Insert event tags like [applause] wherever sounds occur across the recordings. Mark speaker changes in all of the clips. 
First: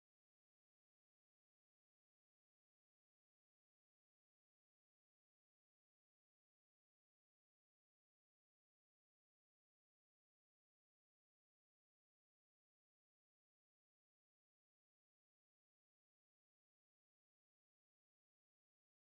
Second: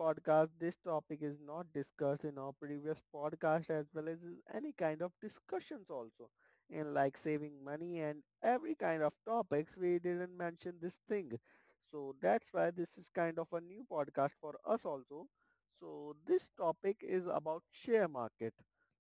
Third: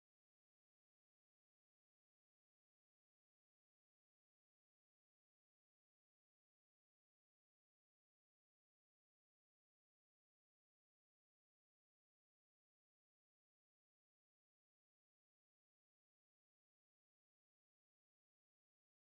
Speaker 1: podcast, this topic is not discussed in our previous podcast as well as in any kind of discussions also in like saving money and every kind of topics we didn't mention this thing. So that's why this is kind of a new podcast for us also. So this topic is about share market.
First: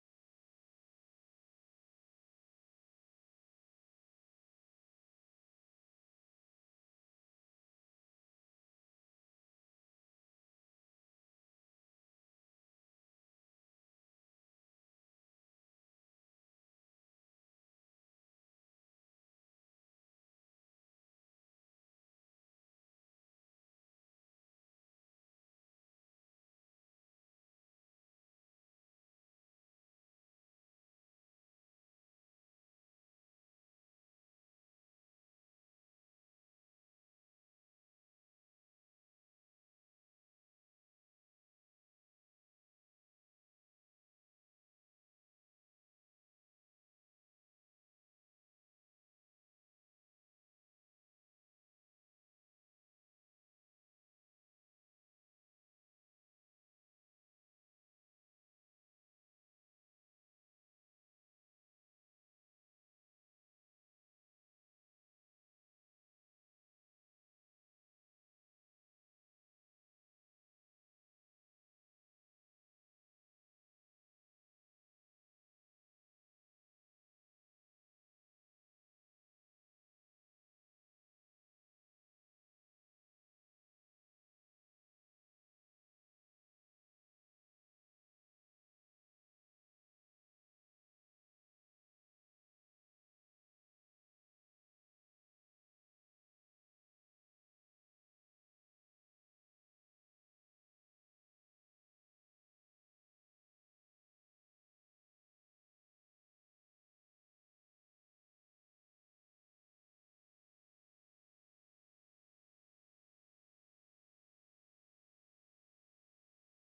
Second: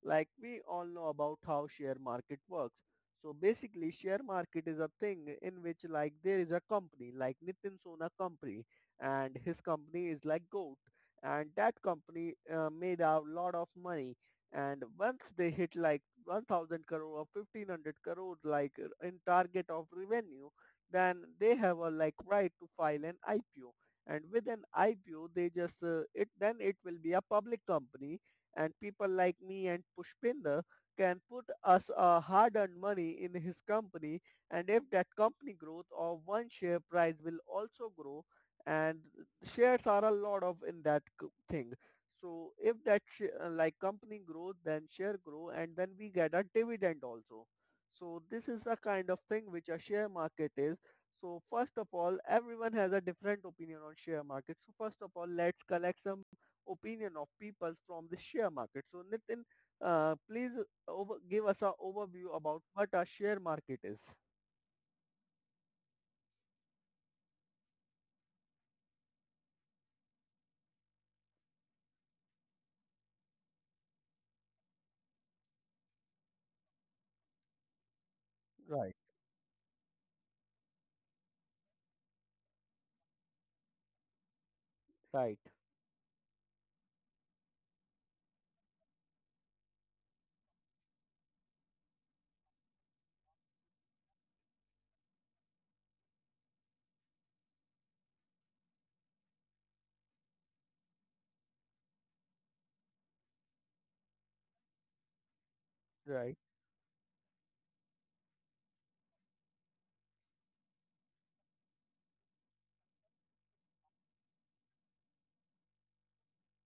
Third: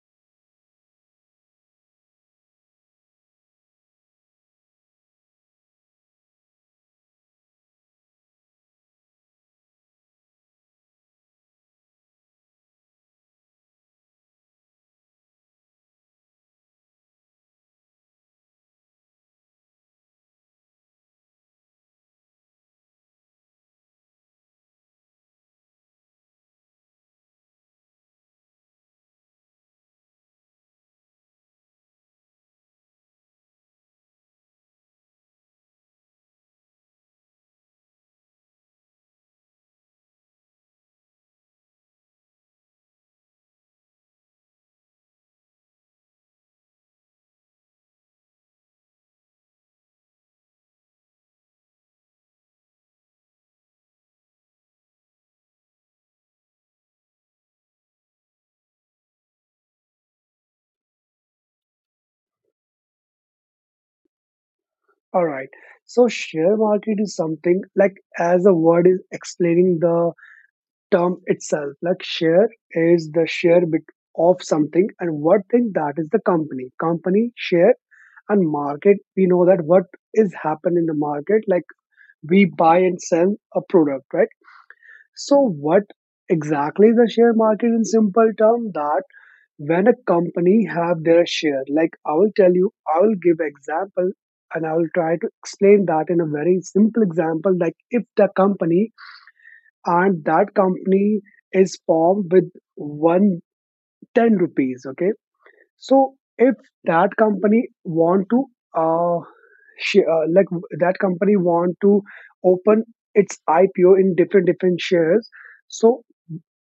Speaker 1: Like we all know about how share market works, so basically share market is a thing in which like there is a company like Nitin Sona company and his company is like GOAT and that company made a lot of money. And once they hit like 1000 crore or 1500 crore like in target of revenue, then they have a like right to file an IPO. And with an IPO they just it then it will be a public company and people like me and Pushpinder can put us our hard-earned money in his company. And if that company growth of one share price will also grow, and shares are a lot of in that thing. So if that like company grows, then share grow and then we get a dividend also. So this is a kind of thing which a share market is. So first of all, everyone has a different opinion on share market. So first of all, let's collect some opinion of people from the share market. So Nitin, please over give us a overview about what a share market is.
Speaker 2: All right. So share market is something like as a word is explaining the term itself. Like share is the share bit of something and what thing that is the company. Company share and
Speaker 1: Right,
Speaker 2: market. We know that what is happen in the market. Like we buy and sell a product, right?
Speaker 1: right,
Speaker 2: So what exactly is the share market in simple term? That when a company have their share, like I will tell you, I will give example and I will try to explain that in a very simple example. Like if the company and that company is formed with one ten rupees. Okay, so
Speaker 1: right,
Speaker 2: if that company want to uh, like that company want to open its IPO in different different shares. So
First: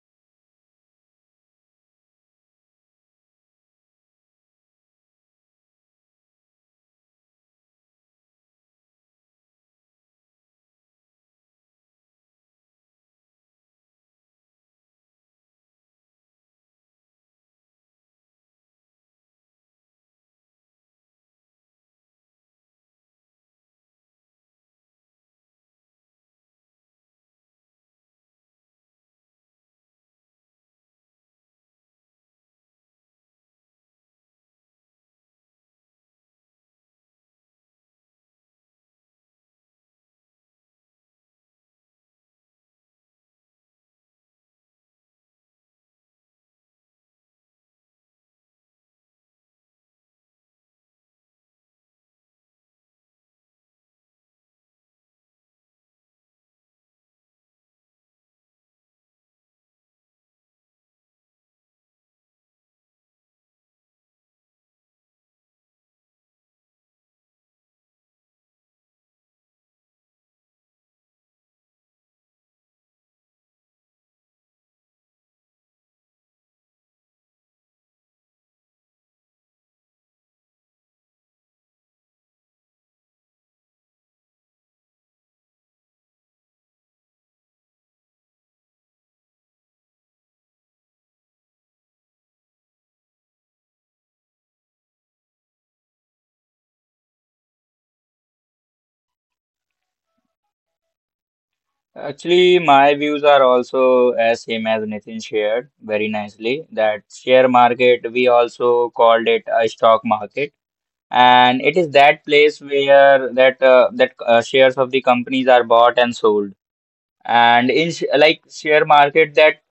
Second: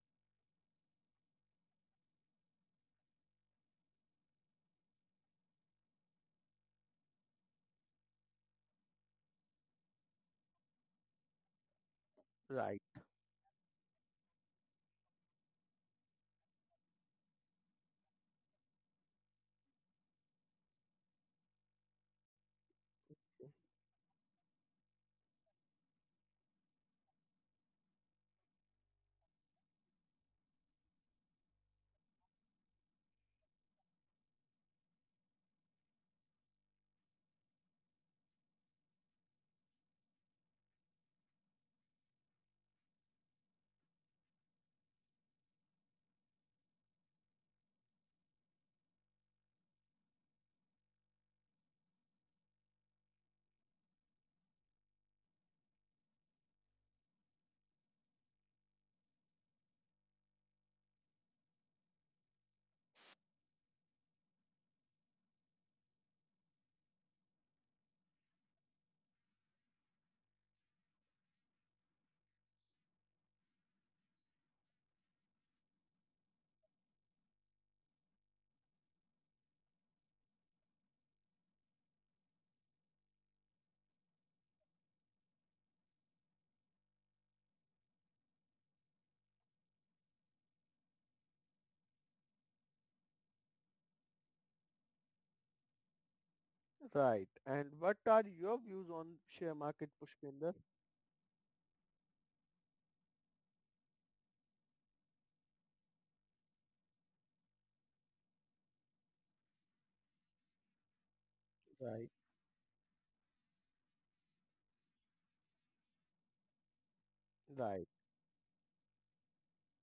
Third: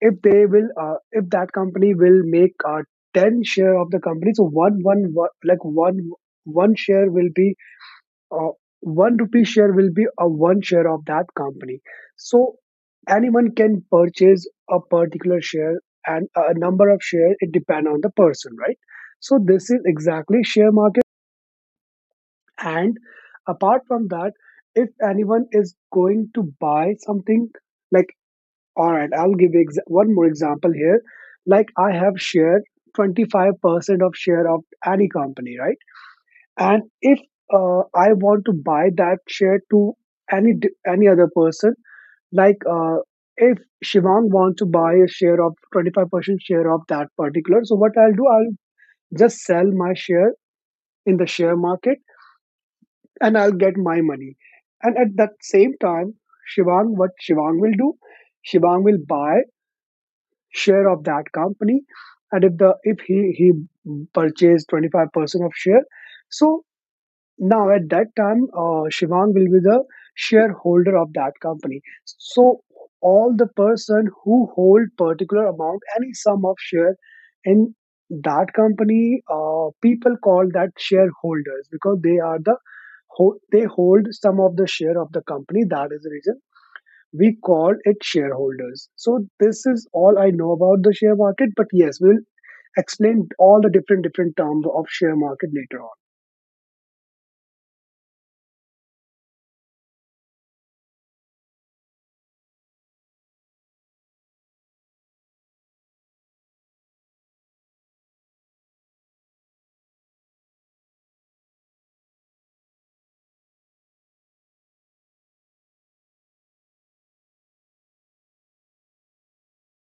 Speaker 2: if that company will make 10 share of the company, so one share will be uh, one rupee share will be a one share of that company. So
Speaker 1: right,
Speaker 2: anyone can purchase a particular share, and a number of share, it depend on the person, right? So this is exactly share market. And apart from that, if anyone is going to buy something, like, all right, I'll give one more example here. Like I have share 25% of share of any company, right? And if I want to buy that share to any other person, like uh, if Shivang wants to buy a share of 25% share of that particular, so what I'll do, I'll just sell my share in the share market, and I'll get my money. And at that same time, Shivang, what Shivang will do, Shivang will buy share of that company. And if he purchased 25% of share, so now at that time, Shivang will be the shareholder of that company. So all the person who hold particular amount any sum of share in that company, people call that shareholders because they are the they hold some of the share of the company. That is the reason we call it shareholders. So this is all I know about the share market, but yes, we'll explain all the different different terms of share market later on.
Speaker 1: right. And what are your views on share market, Pushpinder?
Speaker 3: Actually, my views are also as same as Nitin shared very nicely that share market, we also called it a stock market. And it is
Speaker 1: Right,
Speaker 3: that place where that that shares of the companies are bought and sold. And
Speaker 1: right,
Speaker 3: in sh like share market, that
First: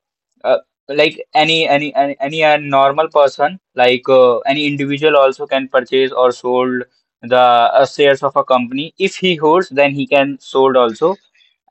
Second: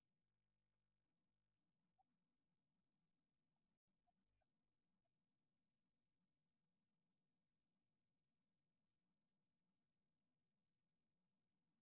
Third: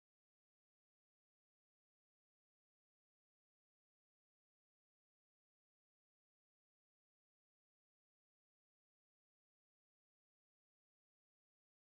Speaker 3: uh, like any a normal person like any individual also can purchase or sold the shares of a company if he holds then he can sold also,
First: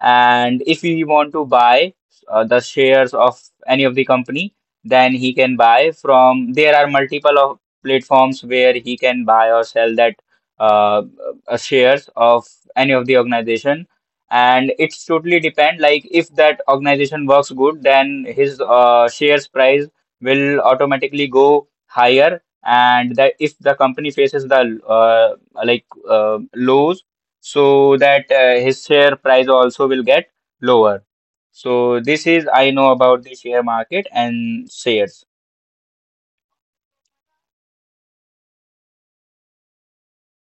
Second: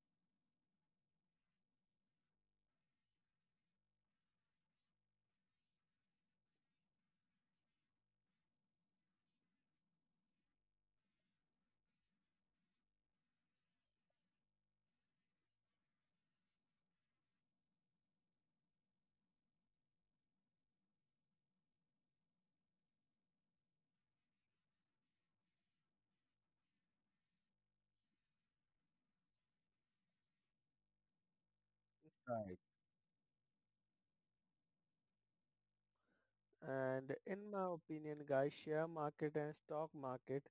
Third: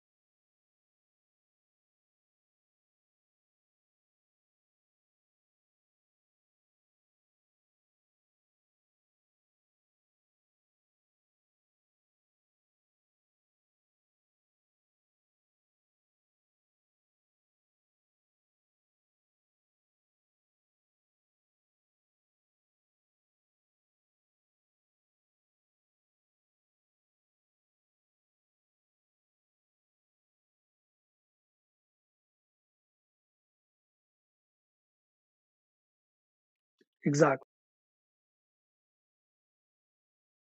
Speaker 3: and if he want to buy the shares of any of the company, then he can buy from there are multiple of platforms where he can buy or sell that uh, shares of any of the organization. And it's totally depend, like if that organization works good, then his shares price will automatically go higher, and that if the company faces the lows, so that his share price also will get lower. So this is
Speaker 1: right.
Speaker 3: I know about the share market and shares.
Speaker 1: And
Speaker 2: Exactly.
Speaker 1: in my opinion, guys, share market and stock market,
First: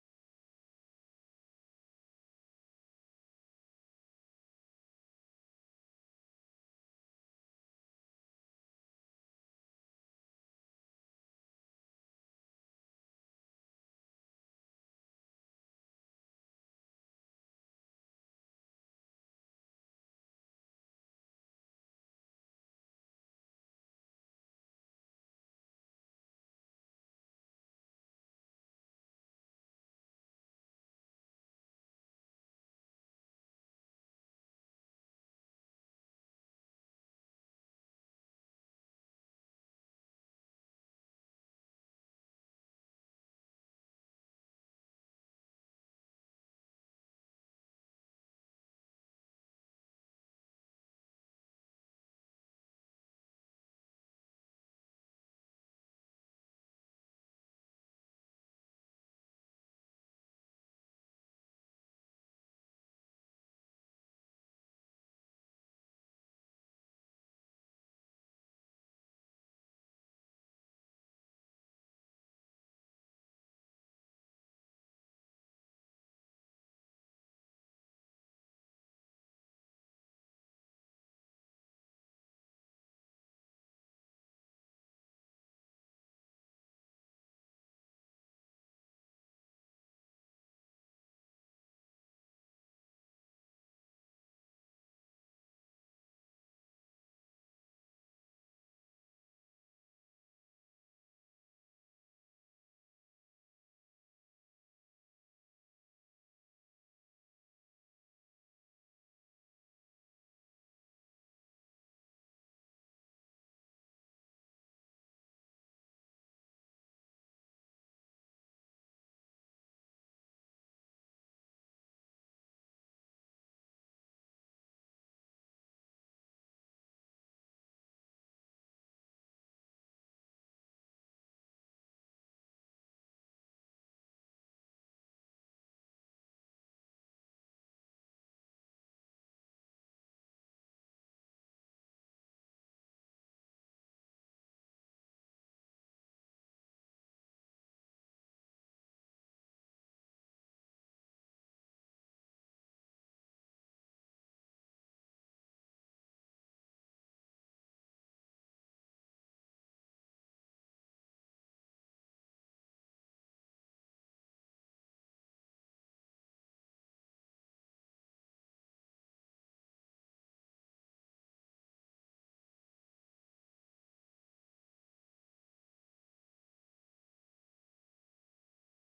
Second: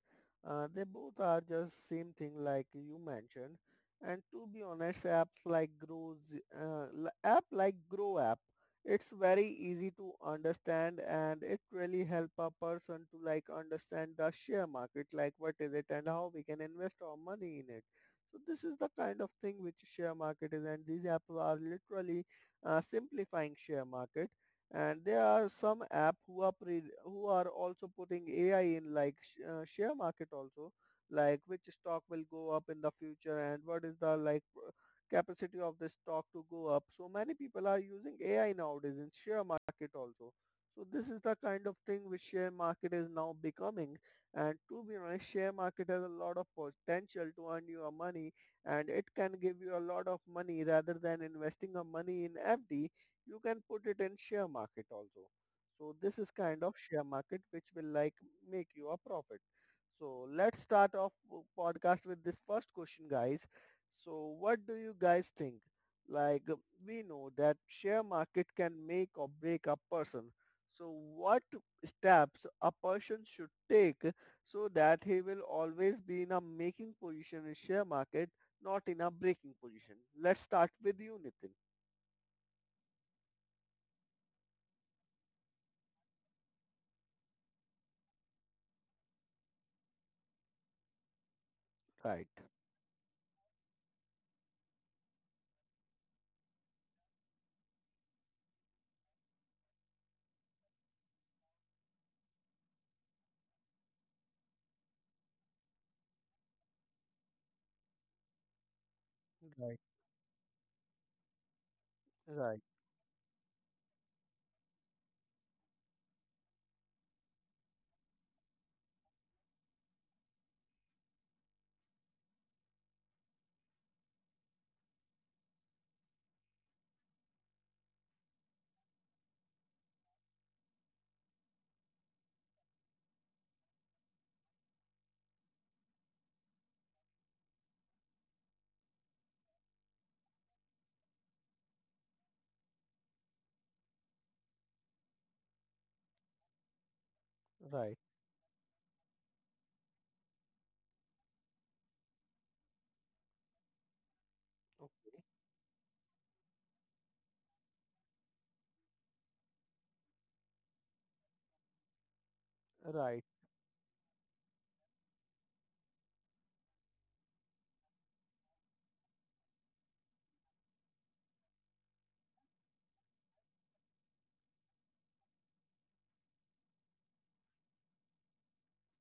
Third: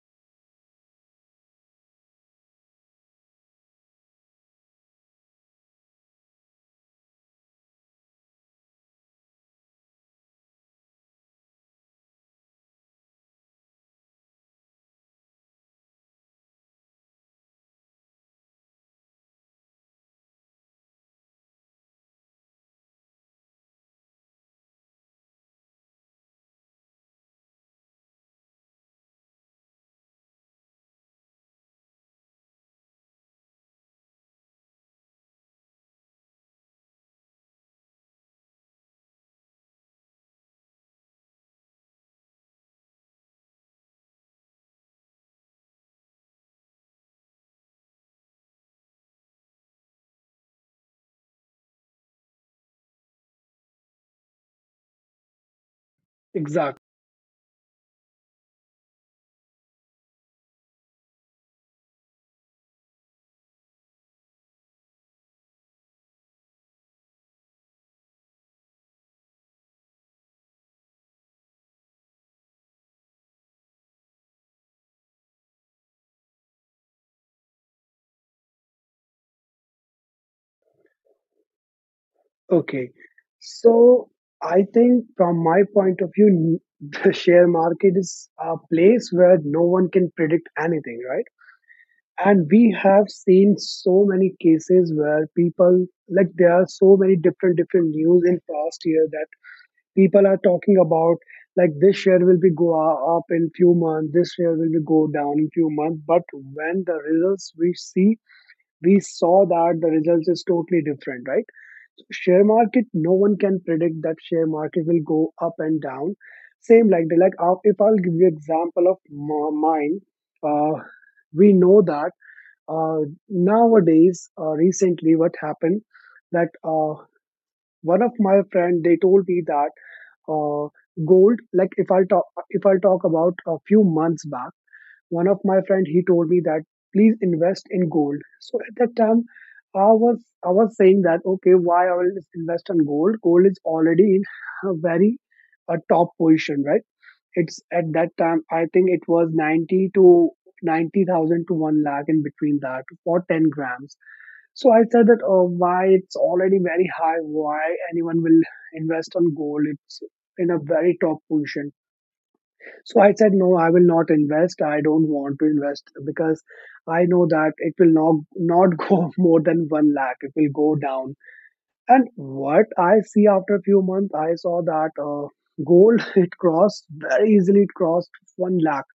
Speaker 1: they both are just same thing like you mentioned. And to be honest, apps like Grow, app like Grow app, it's very easy to understand and it really help a person to like understand the share market, like what is it and how we can invest our money in it. So this is the kind of thing which share market is, and these apps are literally simplifying share market. And there are some app who are who are also putting AI in like share market also, like which stock will go up in the future and what is the like capacity of this stock to go up. So many people are using AI nowadays in share market also. So this is the kind of thing which share market is now becoming. And to be honest, share market has a lot of potential to earn you a money, and it can give you a lot of money rather than investing a money in FD. You can put it in share market also. So this is kind of
Speaker 2: Exactly.
Speaker 1: share market which will like make you a profit. So let's start off podcast with this first question, guys. So what do you guys think? Like we know that share market can make or break a person. So what steps a person should take so that he will always be in a making position in share market, not in a breaking position. Let's start with you, Nitin.
Speaker 2: Okay. So I think from my point of view, [laughs] the share market is a place where no one can predict anything, right? And we have seen so many cases where people, like there are so many different different news in past year that people are talking about, like, this share will be go up in few months, this share will be go down in few months. But when the results we saw
Speaker 1: Right.
Speaker 2: that the results is totally different, right? Share
Speaker 1: Right,
Speaker 2: market, no one can predict that share market will go up and down. Same like the like if I'll give you example of mine. uh, we know that uh, nowadays, recently what happened, that one of my friend they told me that uh, gold, like, if I'll talk about a few months back. One of my friend he told me that please invest in gold. So at that time, I was saying that, okay, why I will invest in gold? Gold is already in a very top position, right? It's
Speaker 1: right.
Speaker 2: at that time, I think it was 90 to 90,000 to 1 lakh in between that for 10 grams. So I said
Speaker 1: Okay.
Speaker 2: that, oh, why it's already very high? Why anyone will invest on gold? It's in a very top position. So I
Speaker 1: Right,
Speaker 2: said, no, I will not invest. I don't want to invest because I know that it will not [laughs] go more than 1 lakh. It will go down. And what I see after a few months, I saw that gold [laughs] it crossed very easily. It crossed 1 lakh,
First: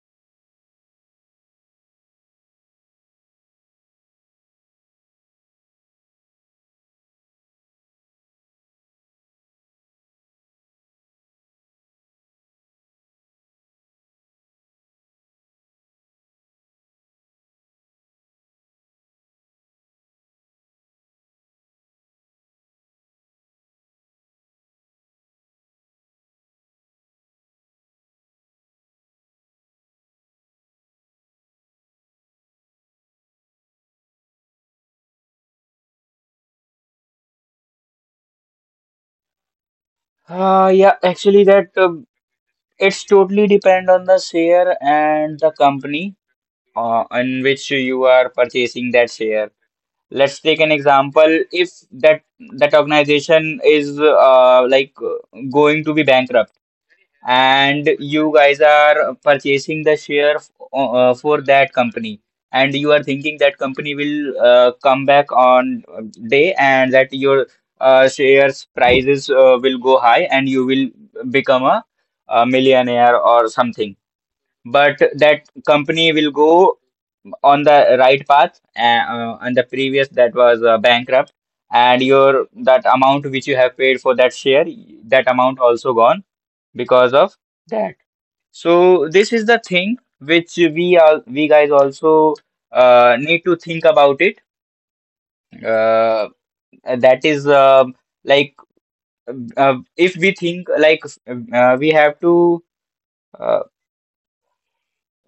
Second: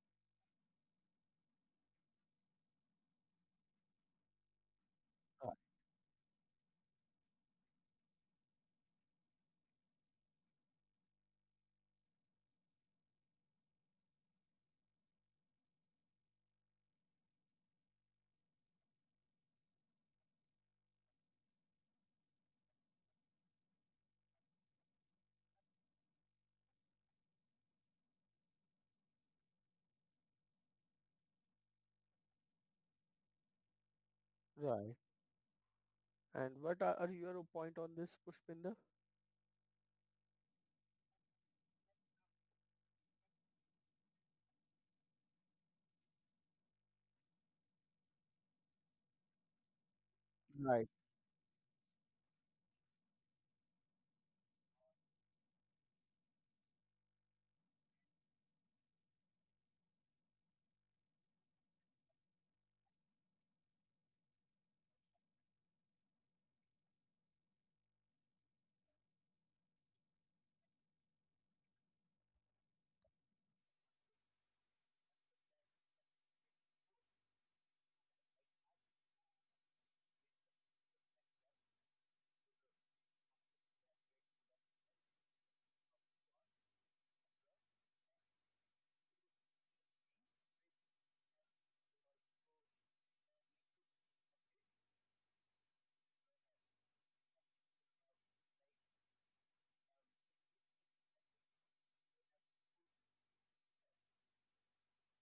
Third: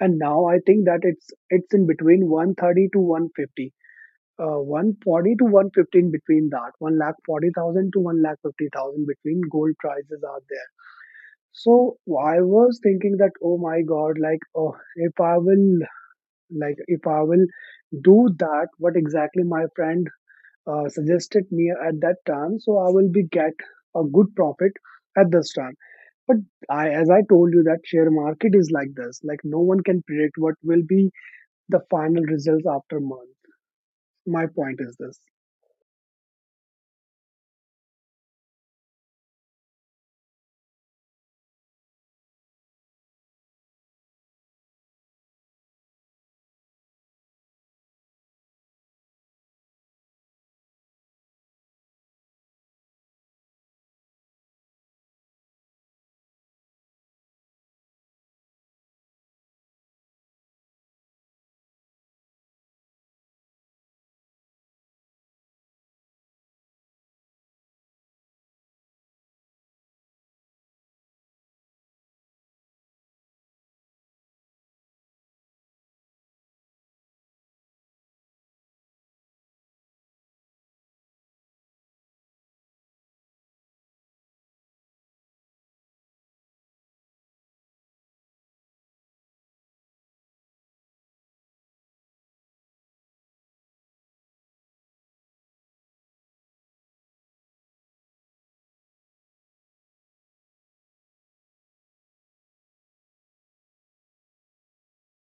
Speaker 2: and now I think that it's in between 130 to 150, 140 to
Speaker 1: right,
Speaker 2: 115, between that 1,40,000 to 1,50,000 between gold prices are there. So I was thinking that, oh my God, like, oh, if I will do that, what exactly my friend suggested me at that time, so I will be get a good profit at this time. But I, as I told you, that share market is like this. Like, no one can predict what will be the final results after month. My point
Speaker 1: right.
Speaker 2: is this.
Speaker 1: And what are your point on this, Pushpinder?
Speaker 3: Yeah actually that it's totally depend on the share and the company in which you are purchasing that share. Let's take an
Speaker 1: Right,
Speaker 3: example. If that organization is going to be bankrupt, and you guys are purchasing the share for that company, and you are thinking that company will come back on day, and that your shares prices will go high, and you will become a millionaire or something, but that company will go on the right path, and and the previous that was bankrupt, and your that amount which you have paid for that share, that amount also gone because of that. So this is the thing which we guys also need to think about it. Uh, that is like if we think like we have to uh,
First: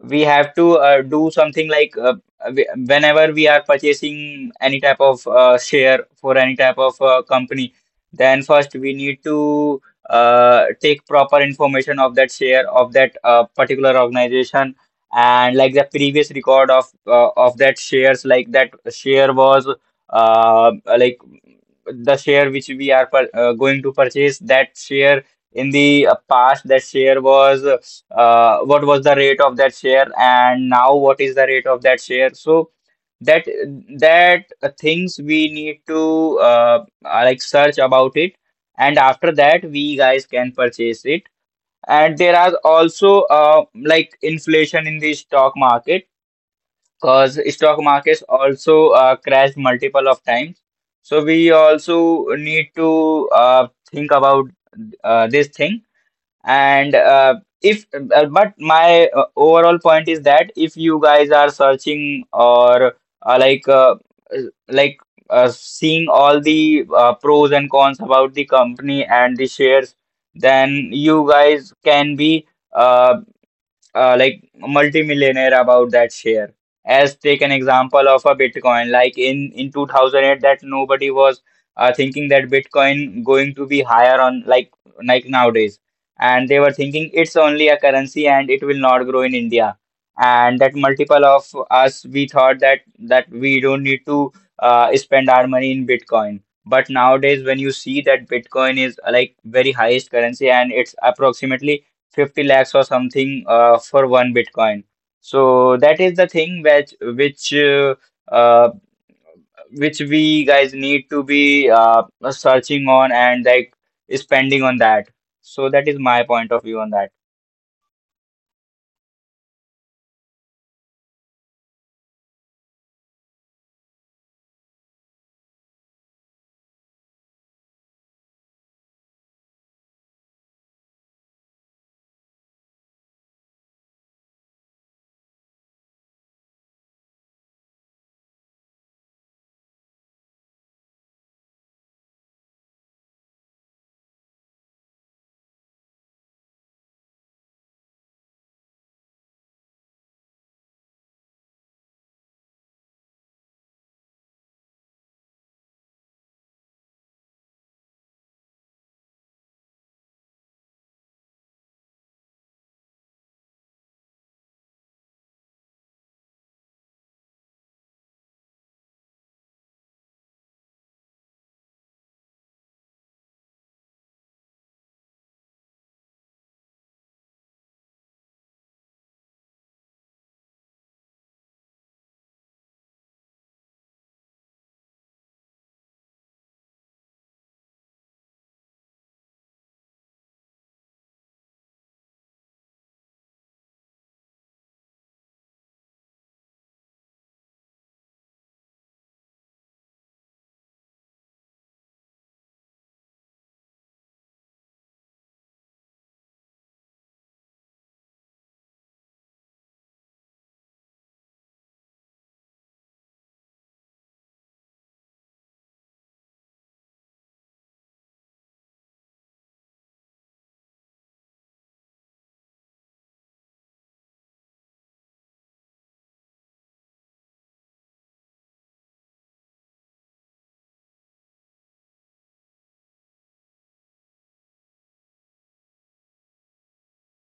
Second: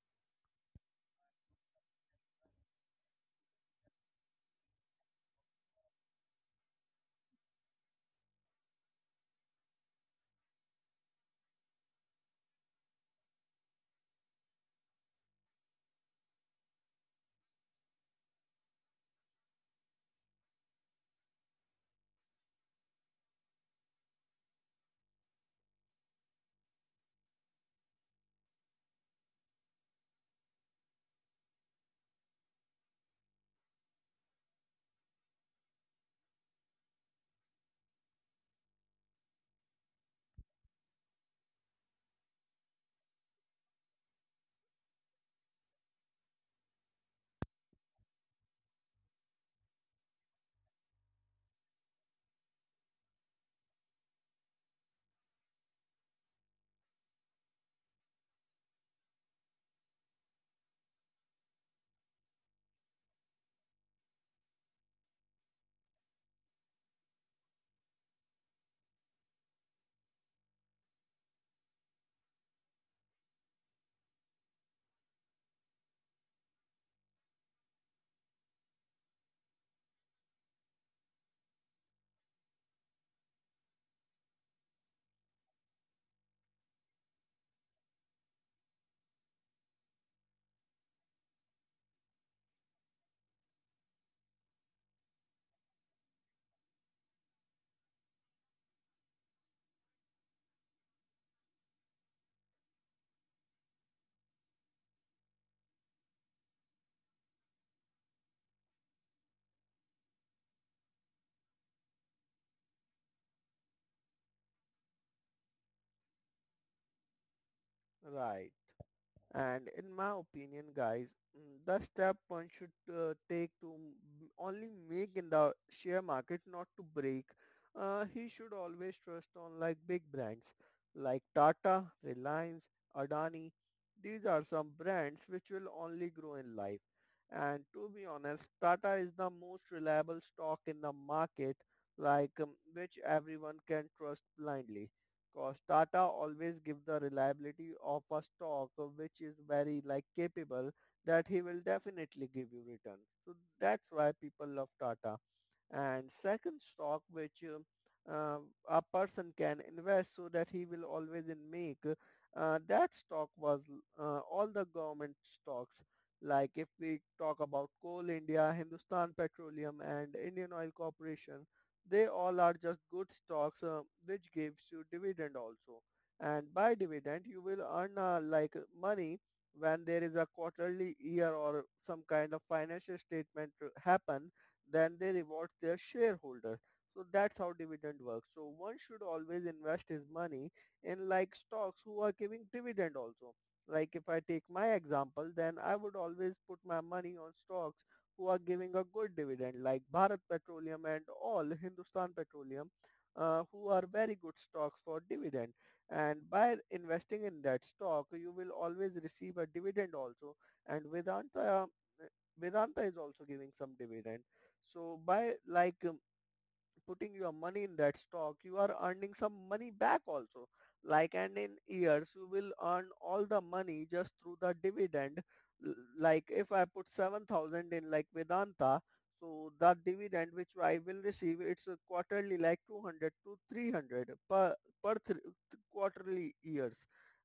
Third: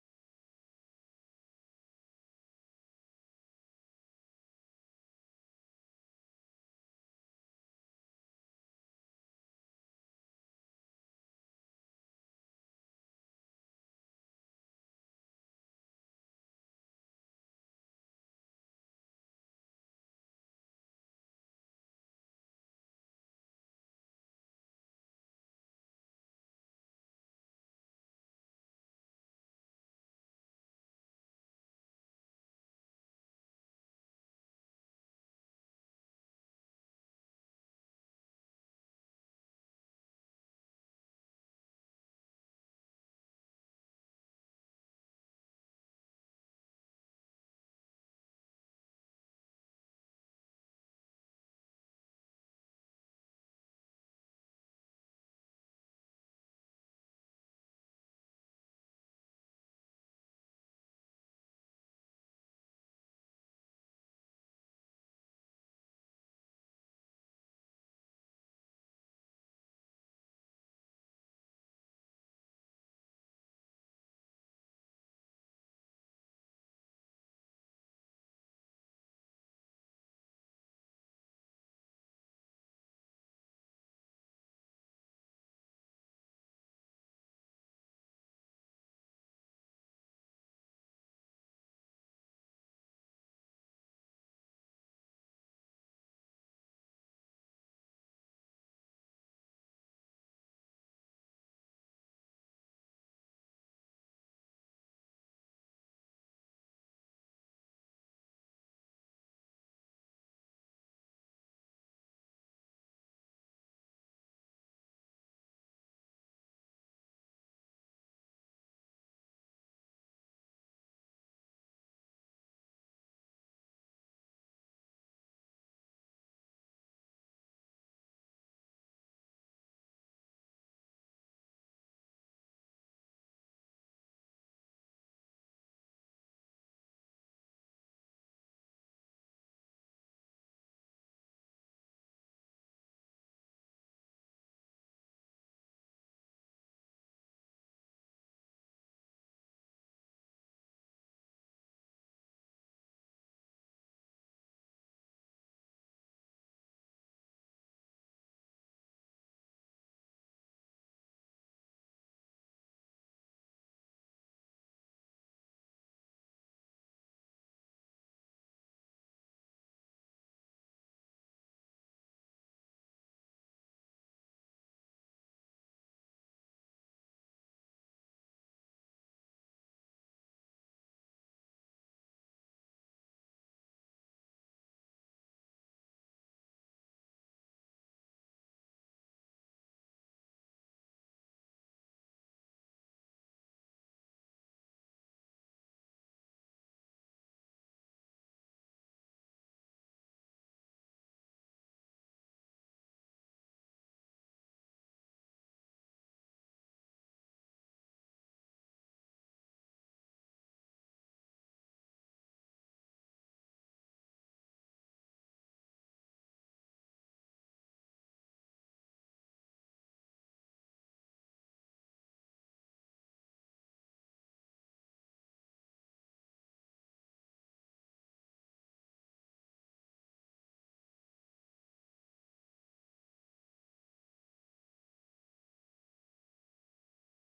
Speaker 3: we have to do something, like we- whenever we are purchasing any type of share for any type of company, then first we need to take proper information of that share of that particular organization, and like the previous record of that shares, like that share was uh, like the share which we are going to purchase, that share in the past, that share was what was the rate of that share and now what is the rate of that share. So that that things we need to like search about it, and after that we guys can purchase it. And there are also like inflation in the stock market, because stock markets also crashed multiple of times, so we also need to think about this thing. And if But my overall point is that if you guys are searching or uh, like uh, uh, like seeing all the pros and cons about the company and the shares, then you guys can be uh, like multimillionaire about that share. As take an example of a Bitcoin, like in 2008, that nobody was thinking that Bitcoin going to be higher on like nowadays, and they were thinking it's only a currency and it will not grow in India. And that multiple of us, we thought that we don't need to spend our money in Bitcoin. But nowadays, when you see that Bitcoin is like very highest currency and it's approximately 50 lakhs or something for one Bitcoin. So that is the thing which uh, uh, which we guys need to be searching on and like spending on that. So that is my point of view on that.
Speaker 1: right. And in my opinion, guys, the step one should take to only make in the share market, not to break. He should always trust on like big brands like Tata, Reliance, Adani. These are some brands which will only grow in life. And to be honest, Tata is the most reliable stock in the market, like which everyone can trust blindly. Because Tata always give the reliability of a stock which is very like capable that he will definitely give you return. So that's why people love Tata. And second stock which a person can invest so that he will always in make, that stock was all the government stocks. Like if we talk about Coal India, Hindustan Petroleum and Indian Oil Corporation, they all are just good stocks which gives you dividend also. And by dividend you will earn like money when there is a quarterly year or some kind of financial statement happen, then they reward their shareholders. So that's how dividend works. So one should always invest his money in like stocks who are giving dividend also. Like if I take my example, then I would always put my money on stocks who are giving a good dividend, like Bharat Petroleum and all Hindustan Petroleum, who are very good stocks for dividend. And by investing in that stock, you will always receive a dividend also. And Vedanta, Vedanta is also giving some dividend. So by like putting your money in that stock, you are earning some money back also. Like and in years, you will earn all the money just through the dividend. Like if I put 7,000 in like Vedanta, so the dividend which I will receive, it's a quarterly like 200 to 300 per, per th- quarterly years,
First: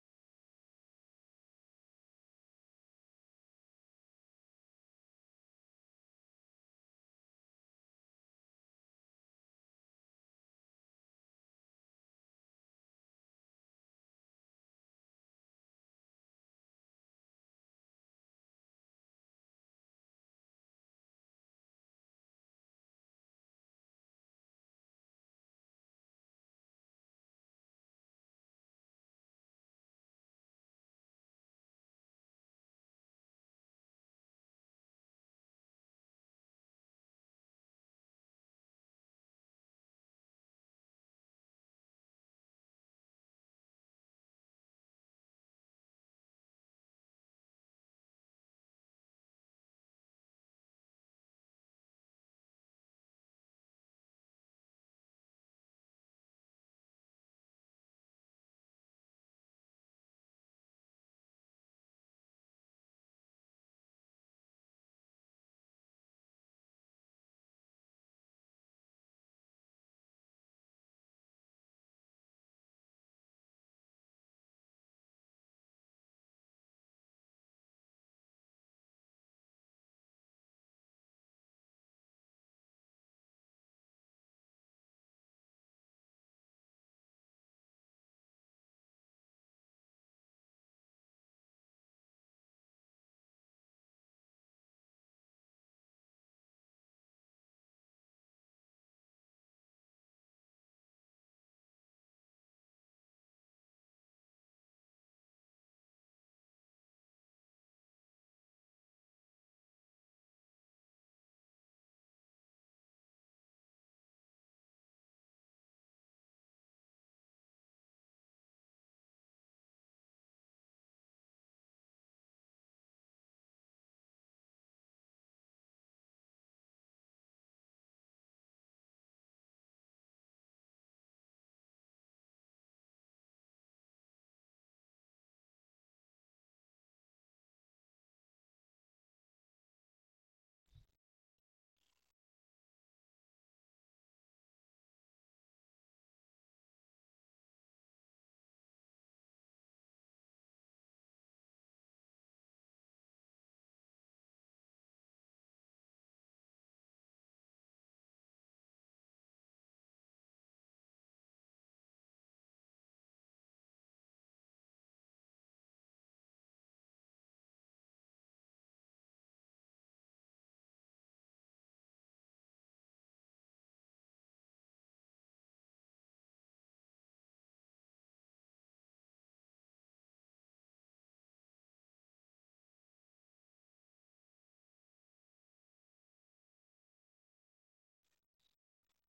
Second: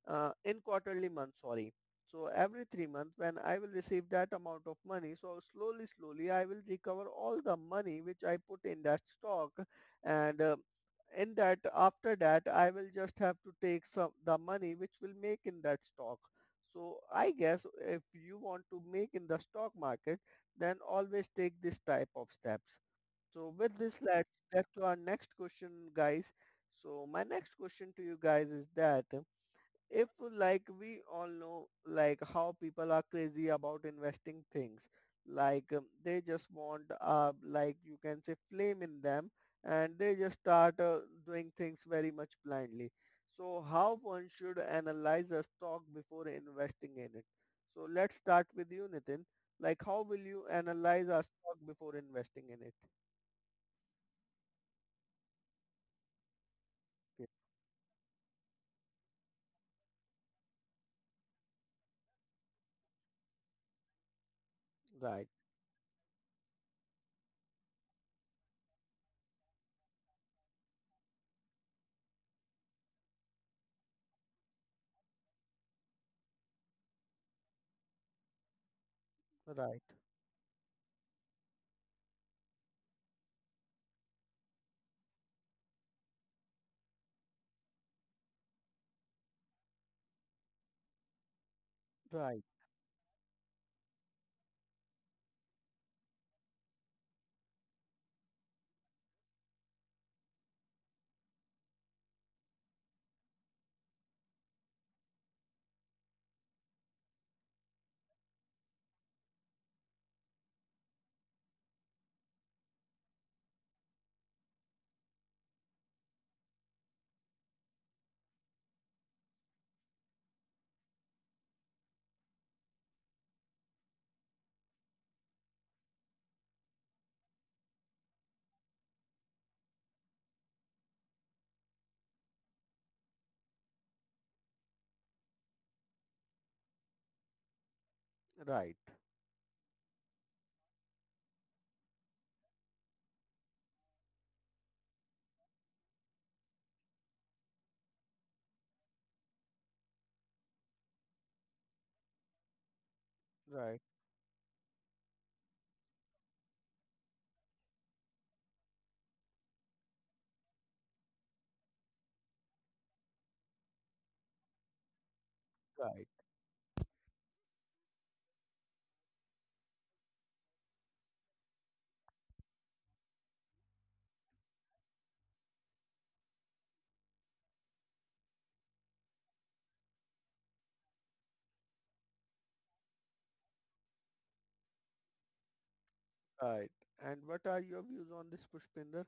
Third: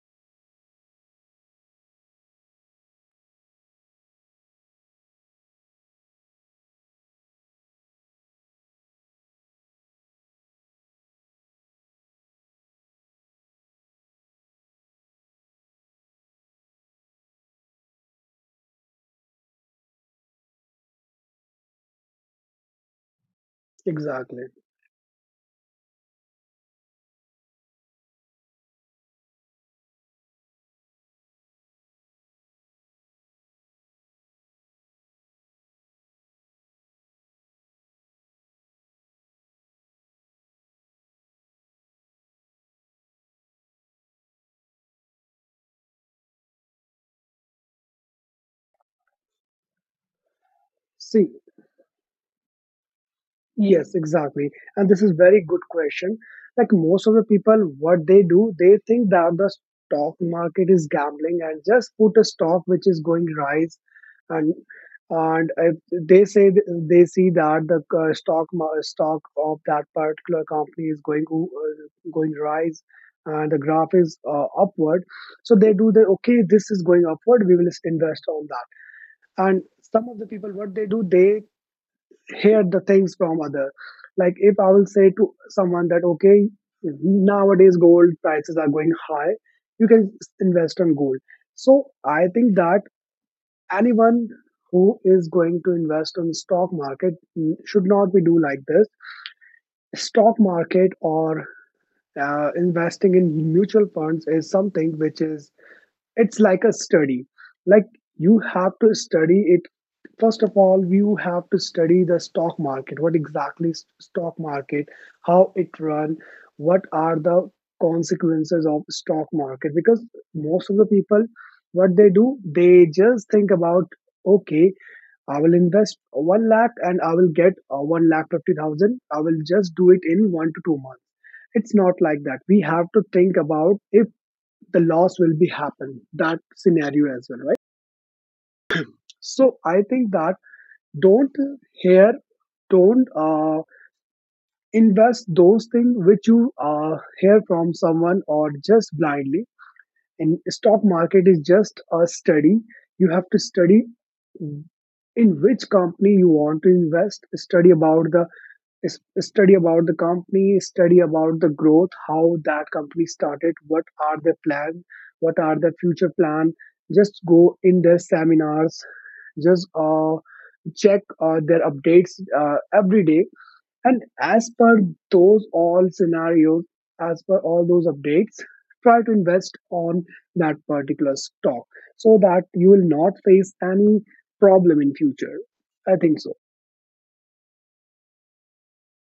Speaker 1: in quarterly month, sorry. So every 3 months when I will receive that amount of money, so slowly, slowly I will recover all the money which I put in that stock. And in that, after that I will just have to take some the money which will make in that stock. So I guess if you want to make in the stock market, then always take this type of steps. So with this, let's
Speaker 2: Exactly.
Speaker 1: get to our next question, guys. So my next question to you guys is that, if, like we all know like how people are crazy about investing things, like they just want like you can say flame in them, and they just start doing things very much blindly. So how one should analyze a stock before investing in it? So let's start with you, Nitin. Like how will you analyze a
Speaker 2: See,
Speaker 1: stock before investing in it?
Speaker 2: yes, exactly. And this is very good question. Like most of the
Speaker 1: Yeah.
Speaker 2: people, what they do, they think that the stock market is gambling and just put a stock which is going rise, and
Speaker 1: Right,
Speaker 2: and if they say th- they see that the stock of that particular company is going going rise, and the graph is upward. So they do the, okay, this is going upward. We will invest on that. And
Speaker 1: right,
Speaker 2: some of the people, what they do, they hear the things from other. Like if I will say to someone that, okay, nowadays gold prices are going high, you can invest on gold. So I
Speaker 1: right,
Speaker 2: think that anyone who is going to invest on stock market should not be do like this. Stock market or investing in mutual funds is something which is, it's like a study. Like, you have to study it. First of all, you have to study the stock market, what exactly is stock market, how it run, what are the consequences of stock market. Because most of the people, what they do, they just think about, okay, I will invest 1 lakh and I will get 1 lakh 50,000, I will just do it in 1 to 2 months. It's not like that. We have to think about if the loss will be happen, that scenario as well, right?
Speaker 1: right,
Speaker 2: So I think that don't hear don't invest those things which you hear from someone or just blindly. And stock market is just a study. You have to
Speaker 1: right,
Speaker 2: study in which company you want to invest. Study about the company, study about the growth, how that company started, what are their plan, what are their
Speaker 1: right.
Speaker 2: future plan. Just go in their seminars, just check their updates every day, and as per those all scenarios, as per all those updates, try to invest on that particular stock so that you will not face any problem in future. I think so.
Speaker 1: Right. And what are your views on this, Pushpinder?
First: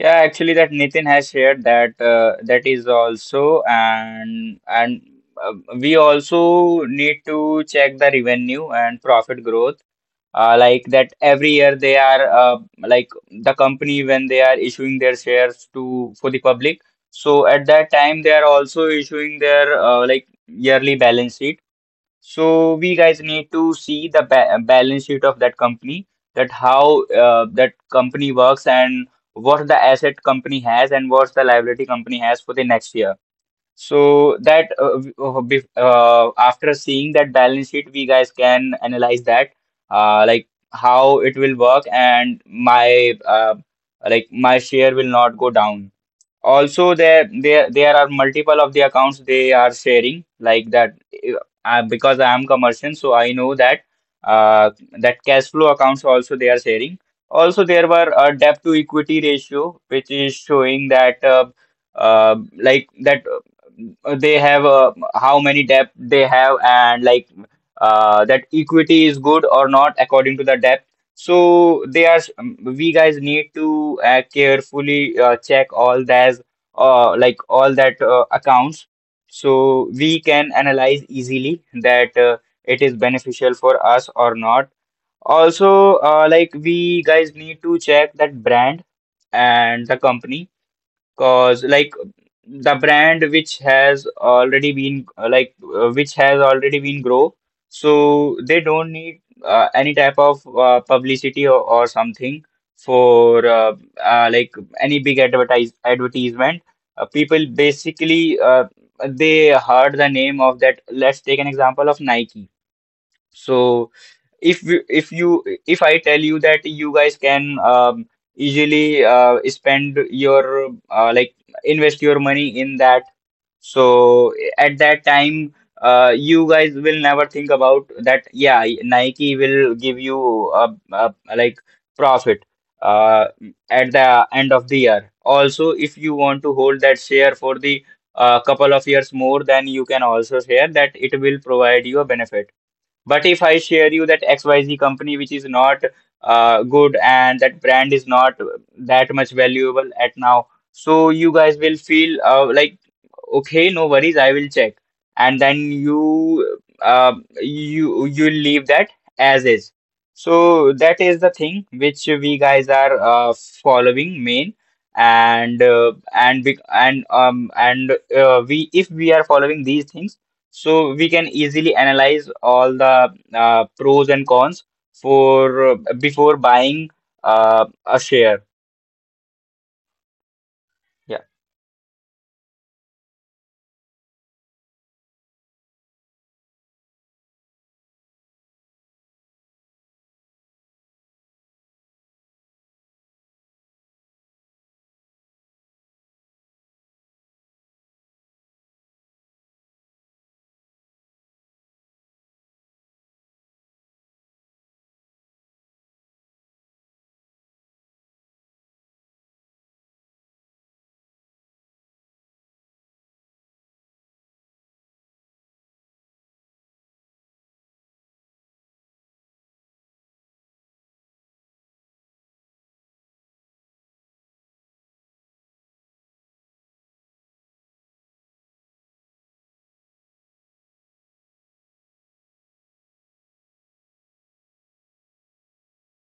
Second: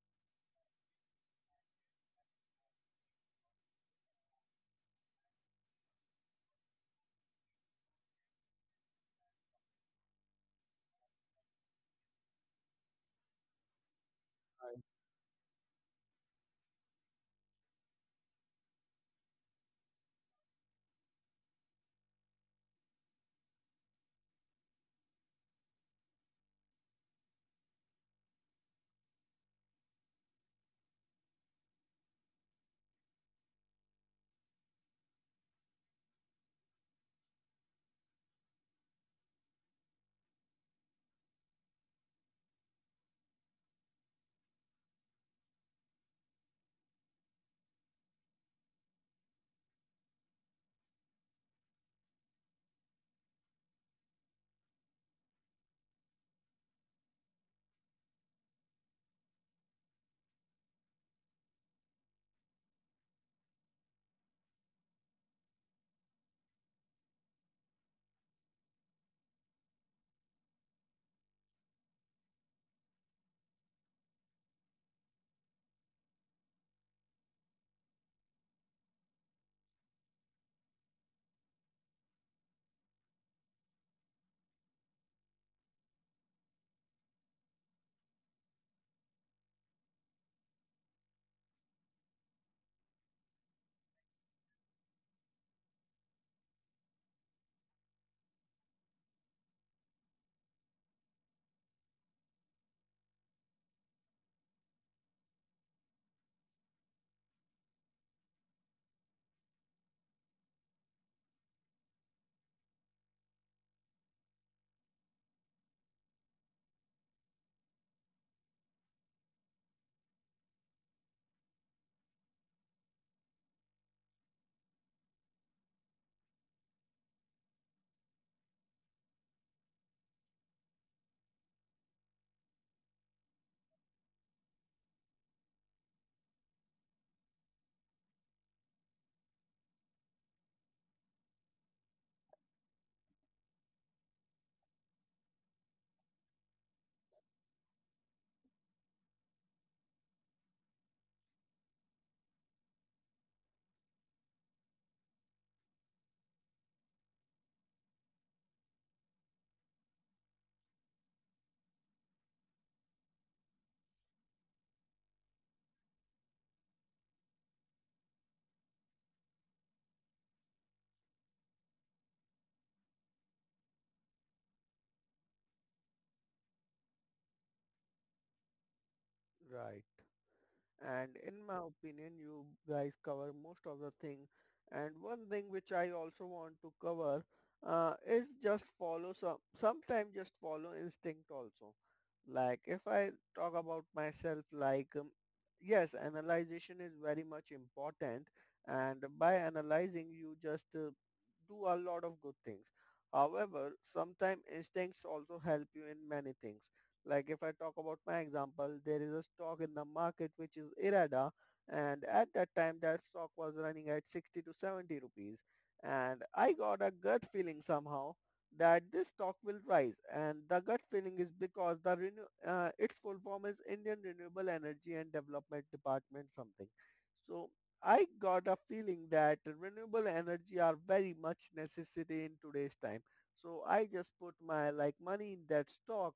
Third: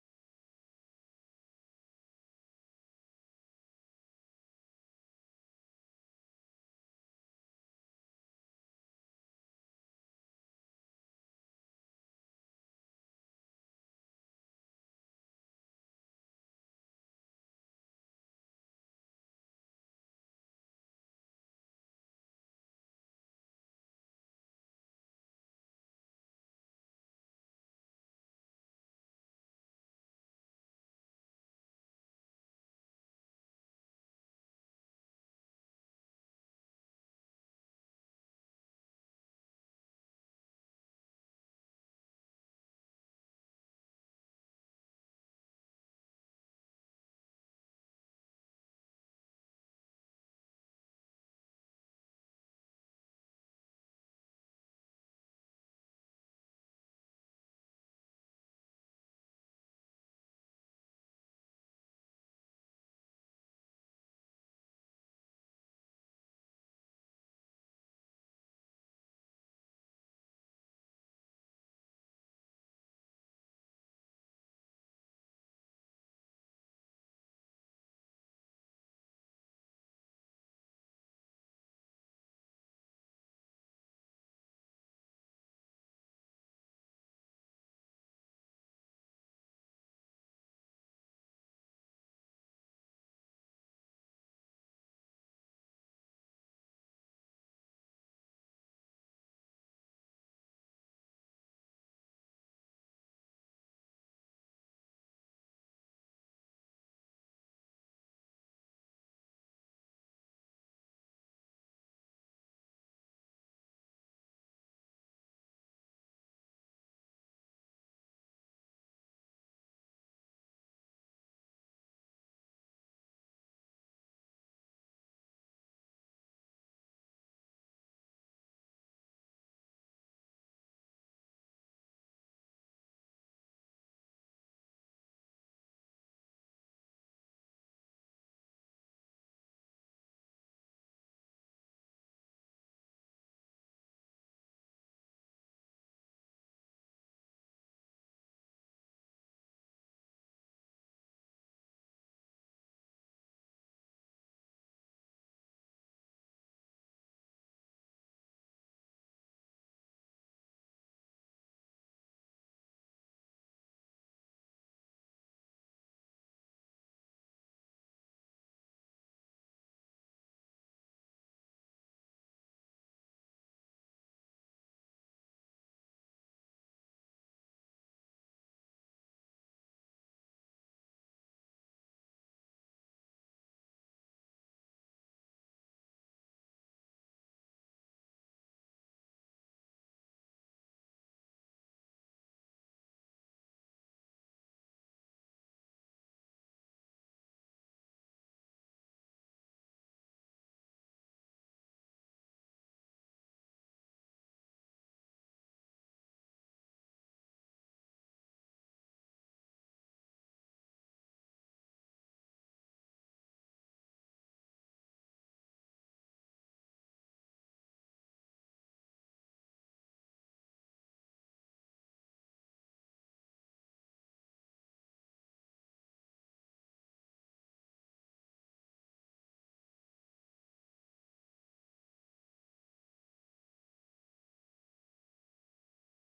Speaker 3: Yeah, actually, that Nitin has shared that, that is also. And uh, we also need to check the revenue and profit growth, that every year they are the company, when they are issuing their shares to for the public, so at that time they are also issuing their like yearly balance sheet. So we guys need to see the balance sheet of that company, that how that company works, and what the asset company has and what's the liability company has for the next year. So that after seeing that balance sheet, we guys can analyze that like how it will work, and my like my share will not go down. Also, there are multiple of the accounts they are sharing like that. uh, because I am commercial so I know that uh, that cash flow accounts also they are sharing. Also, there were a debt to equity ratio which is showing that uh, that they have how many debt they have, and like that equity is good or not according to the debt. So they are, we guys need to carefully check all that, like all that accounts, so we can analyze easily that it is beneficial for us or not. Also, like we guys need to check that brand and the company, cause like the brand which has already been which has already been grow, so they don't need any type of publicity or something for uh, like any big advertisement. People basically they heard the name of that. Let's take an example of Nike. So if you- if you if I tell you that you guys can easily spend your invest your money in that. So at that time, you guys will never think about that. Yeah, Nike will give you a like profit uh, at the end of the year. Also, if you want to hold that share for the couple of years more, then you can also share that it will provide you a benefit. But if I share you that XYZ company which is not good and that brand is not that much valuable at now, so you guys will feel like, okay, no worries, I will check. And then you leave that as is. So that is the thing which we guys are following main. And we, and We, if we are following these things, so we can easily analyze all the pros and cons for before buying a share.
Speaker 1: Right. And
Speaker 3: Yeah,
Speaker 1: in my opinion, you guys cover most of the thing. And one thing which I also want to cover is just follow sometimes just follow instinct also. Like if I talk about myself, like yes, analyzation is very much important. And by analyzing, you just do a lot of good things. However, sometimes instincts also help you in many things. Like if I talk about my example, there is a stock in the market which is Irada, and at that time that stock was running at 60 to 70 rupees, and I got a gut feeling somehow that this stock will rise. And the gut feeling is because the its full form is Indian Renewable Energy and Development Department something. So I got a feeling that renewable energy are very much necessity in today's time. So I just put my like money in that stock.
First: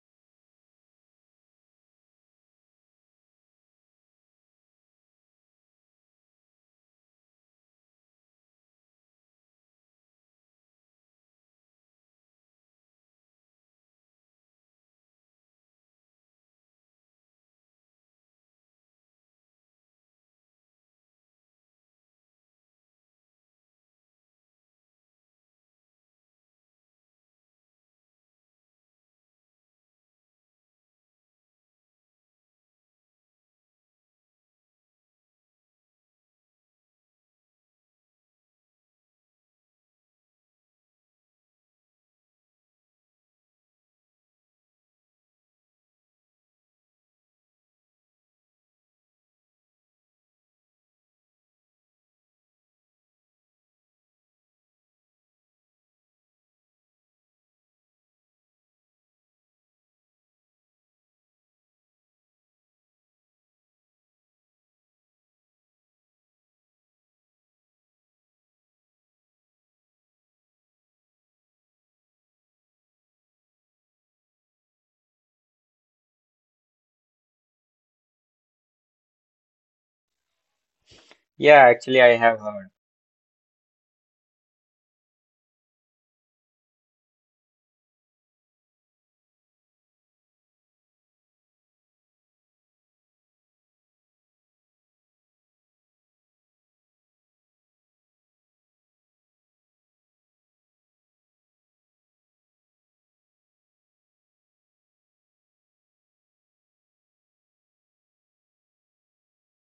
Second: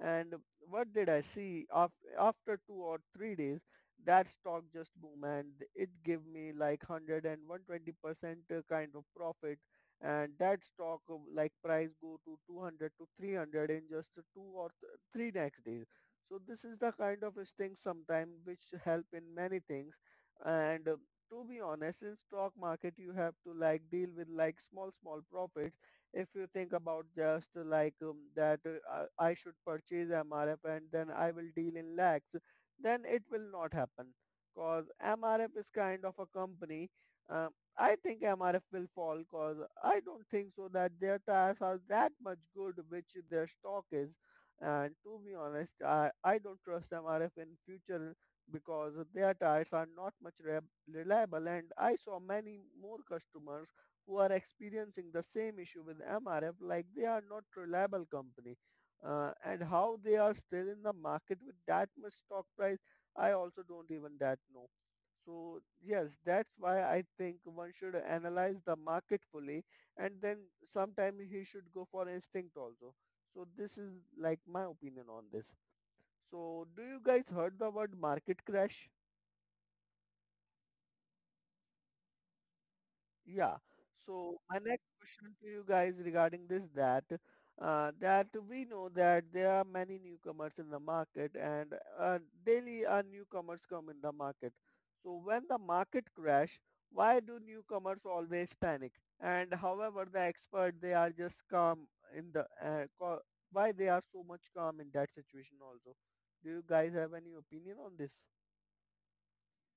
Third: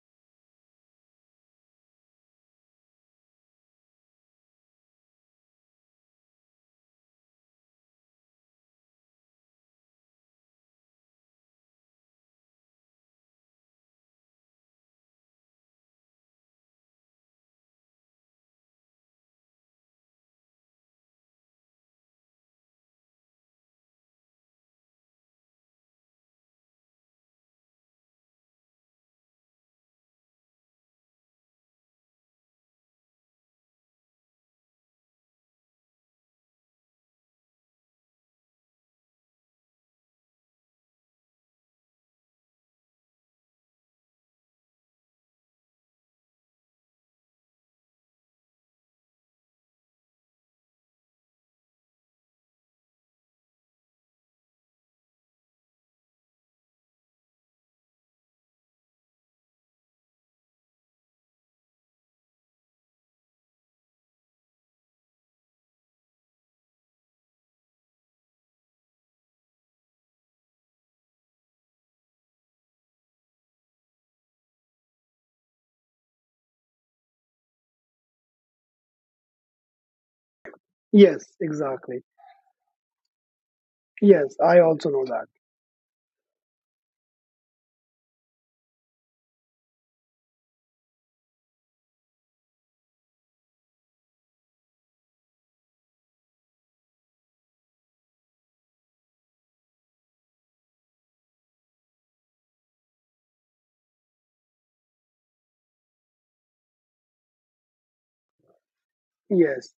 Speaker 1: And what did I see? After 2 or 3 days, that stock just boom, and it gave me like one hundred and one hundred twenty percent kind of profit. And that stock like price go to 200 to 300 in just two or three next days. So this is the kind of thing sometime which help in many things. And to be honest, in stock market you have to like deal with like small small profits. If you think about just like that I should purchase MRF and then I will deal in lakhs, then it will not happen because MRF is kind of a company. Uh, I think MRF will fall because I don't think so that their tires are that much good which their stock is. And to be honest, I don't trust MRF in future because their tires are not much reliable, and I saw many more customers who are experiencing the same issue with MRF, like they are not reliable company. And how they are still in the market with that much stock price, I also don't even that know. So yes, that's why I think one should analyze the market fully, and then sometime he should go for instinct also. So this is like my opinion on this. So do you guys heard the word market crash?
Speaker 2: Yes,
Speaker 3: yeah. Actually,
Speaker 2: exactly.
Speaker 3: I have heard.
Speaker 1: Yeah.
Speaker 2: Yes,
Speaker 1: So my
Speaker 2: I
Speaker 1: next
Speaker 2: also know that.
Speaker 1: question to you guys regarding this that, that we know that there are many newcomers in the market, and uh, daily newcomers come in the market. So when the market crash, why do newcomers always panic? And however, the expert they are just calm in the why they are so much calm in that situation also. Do you guys have any opinion on this?
Speaker 2: Yes,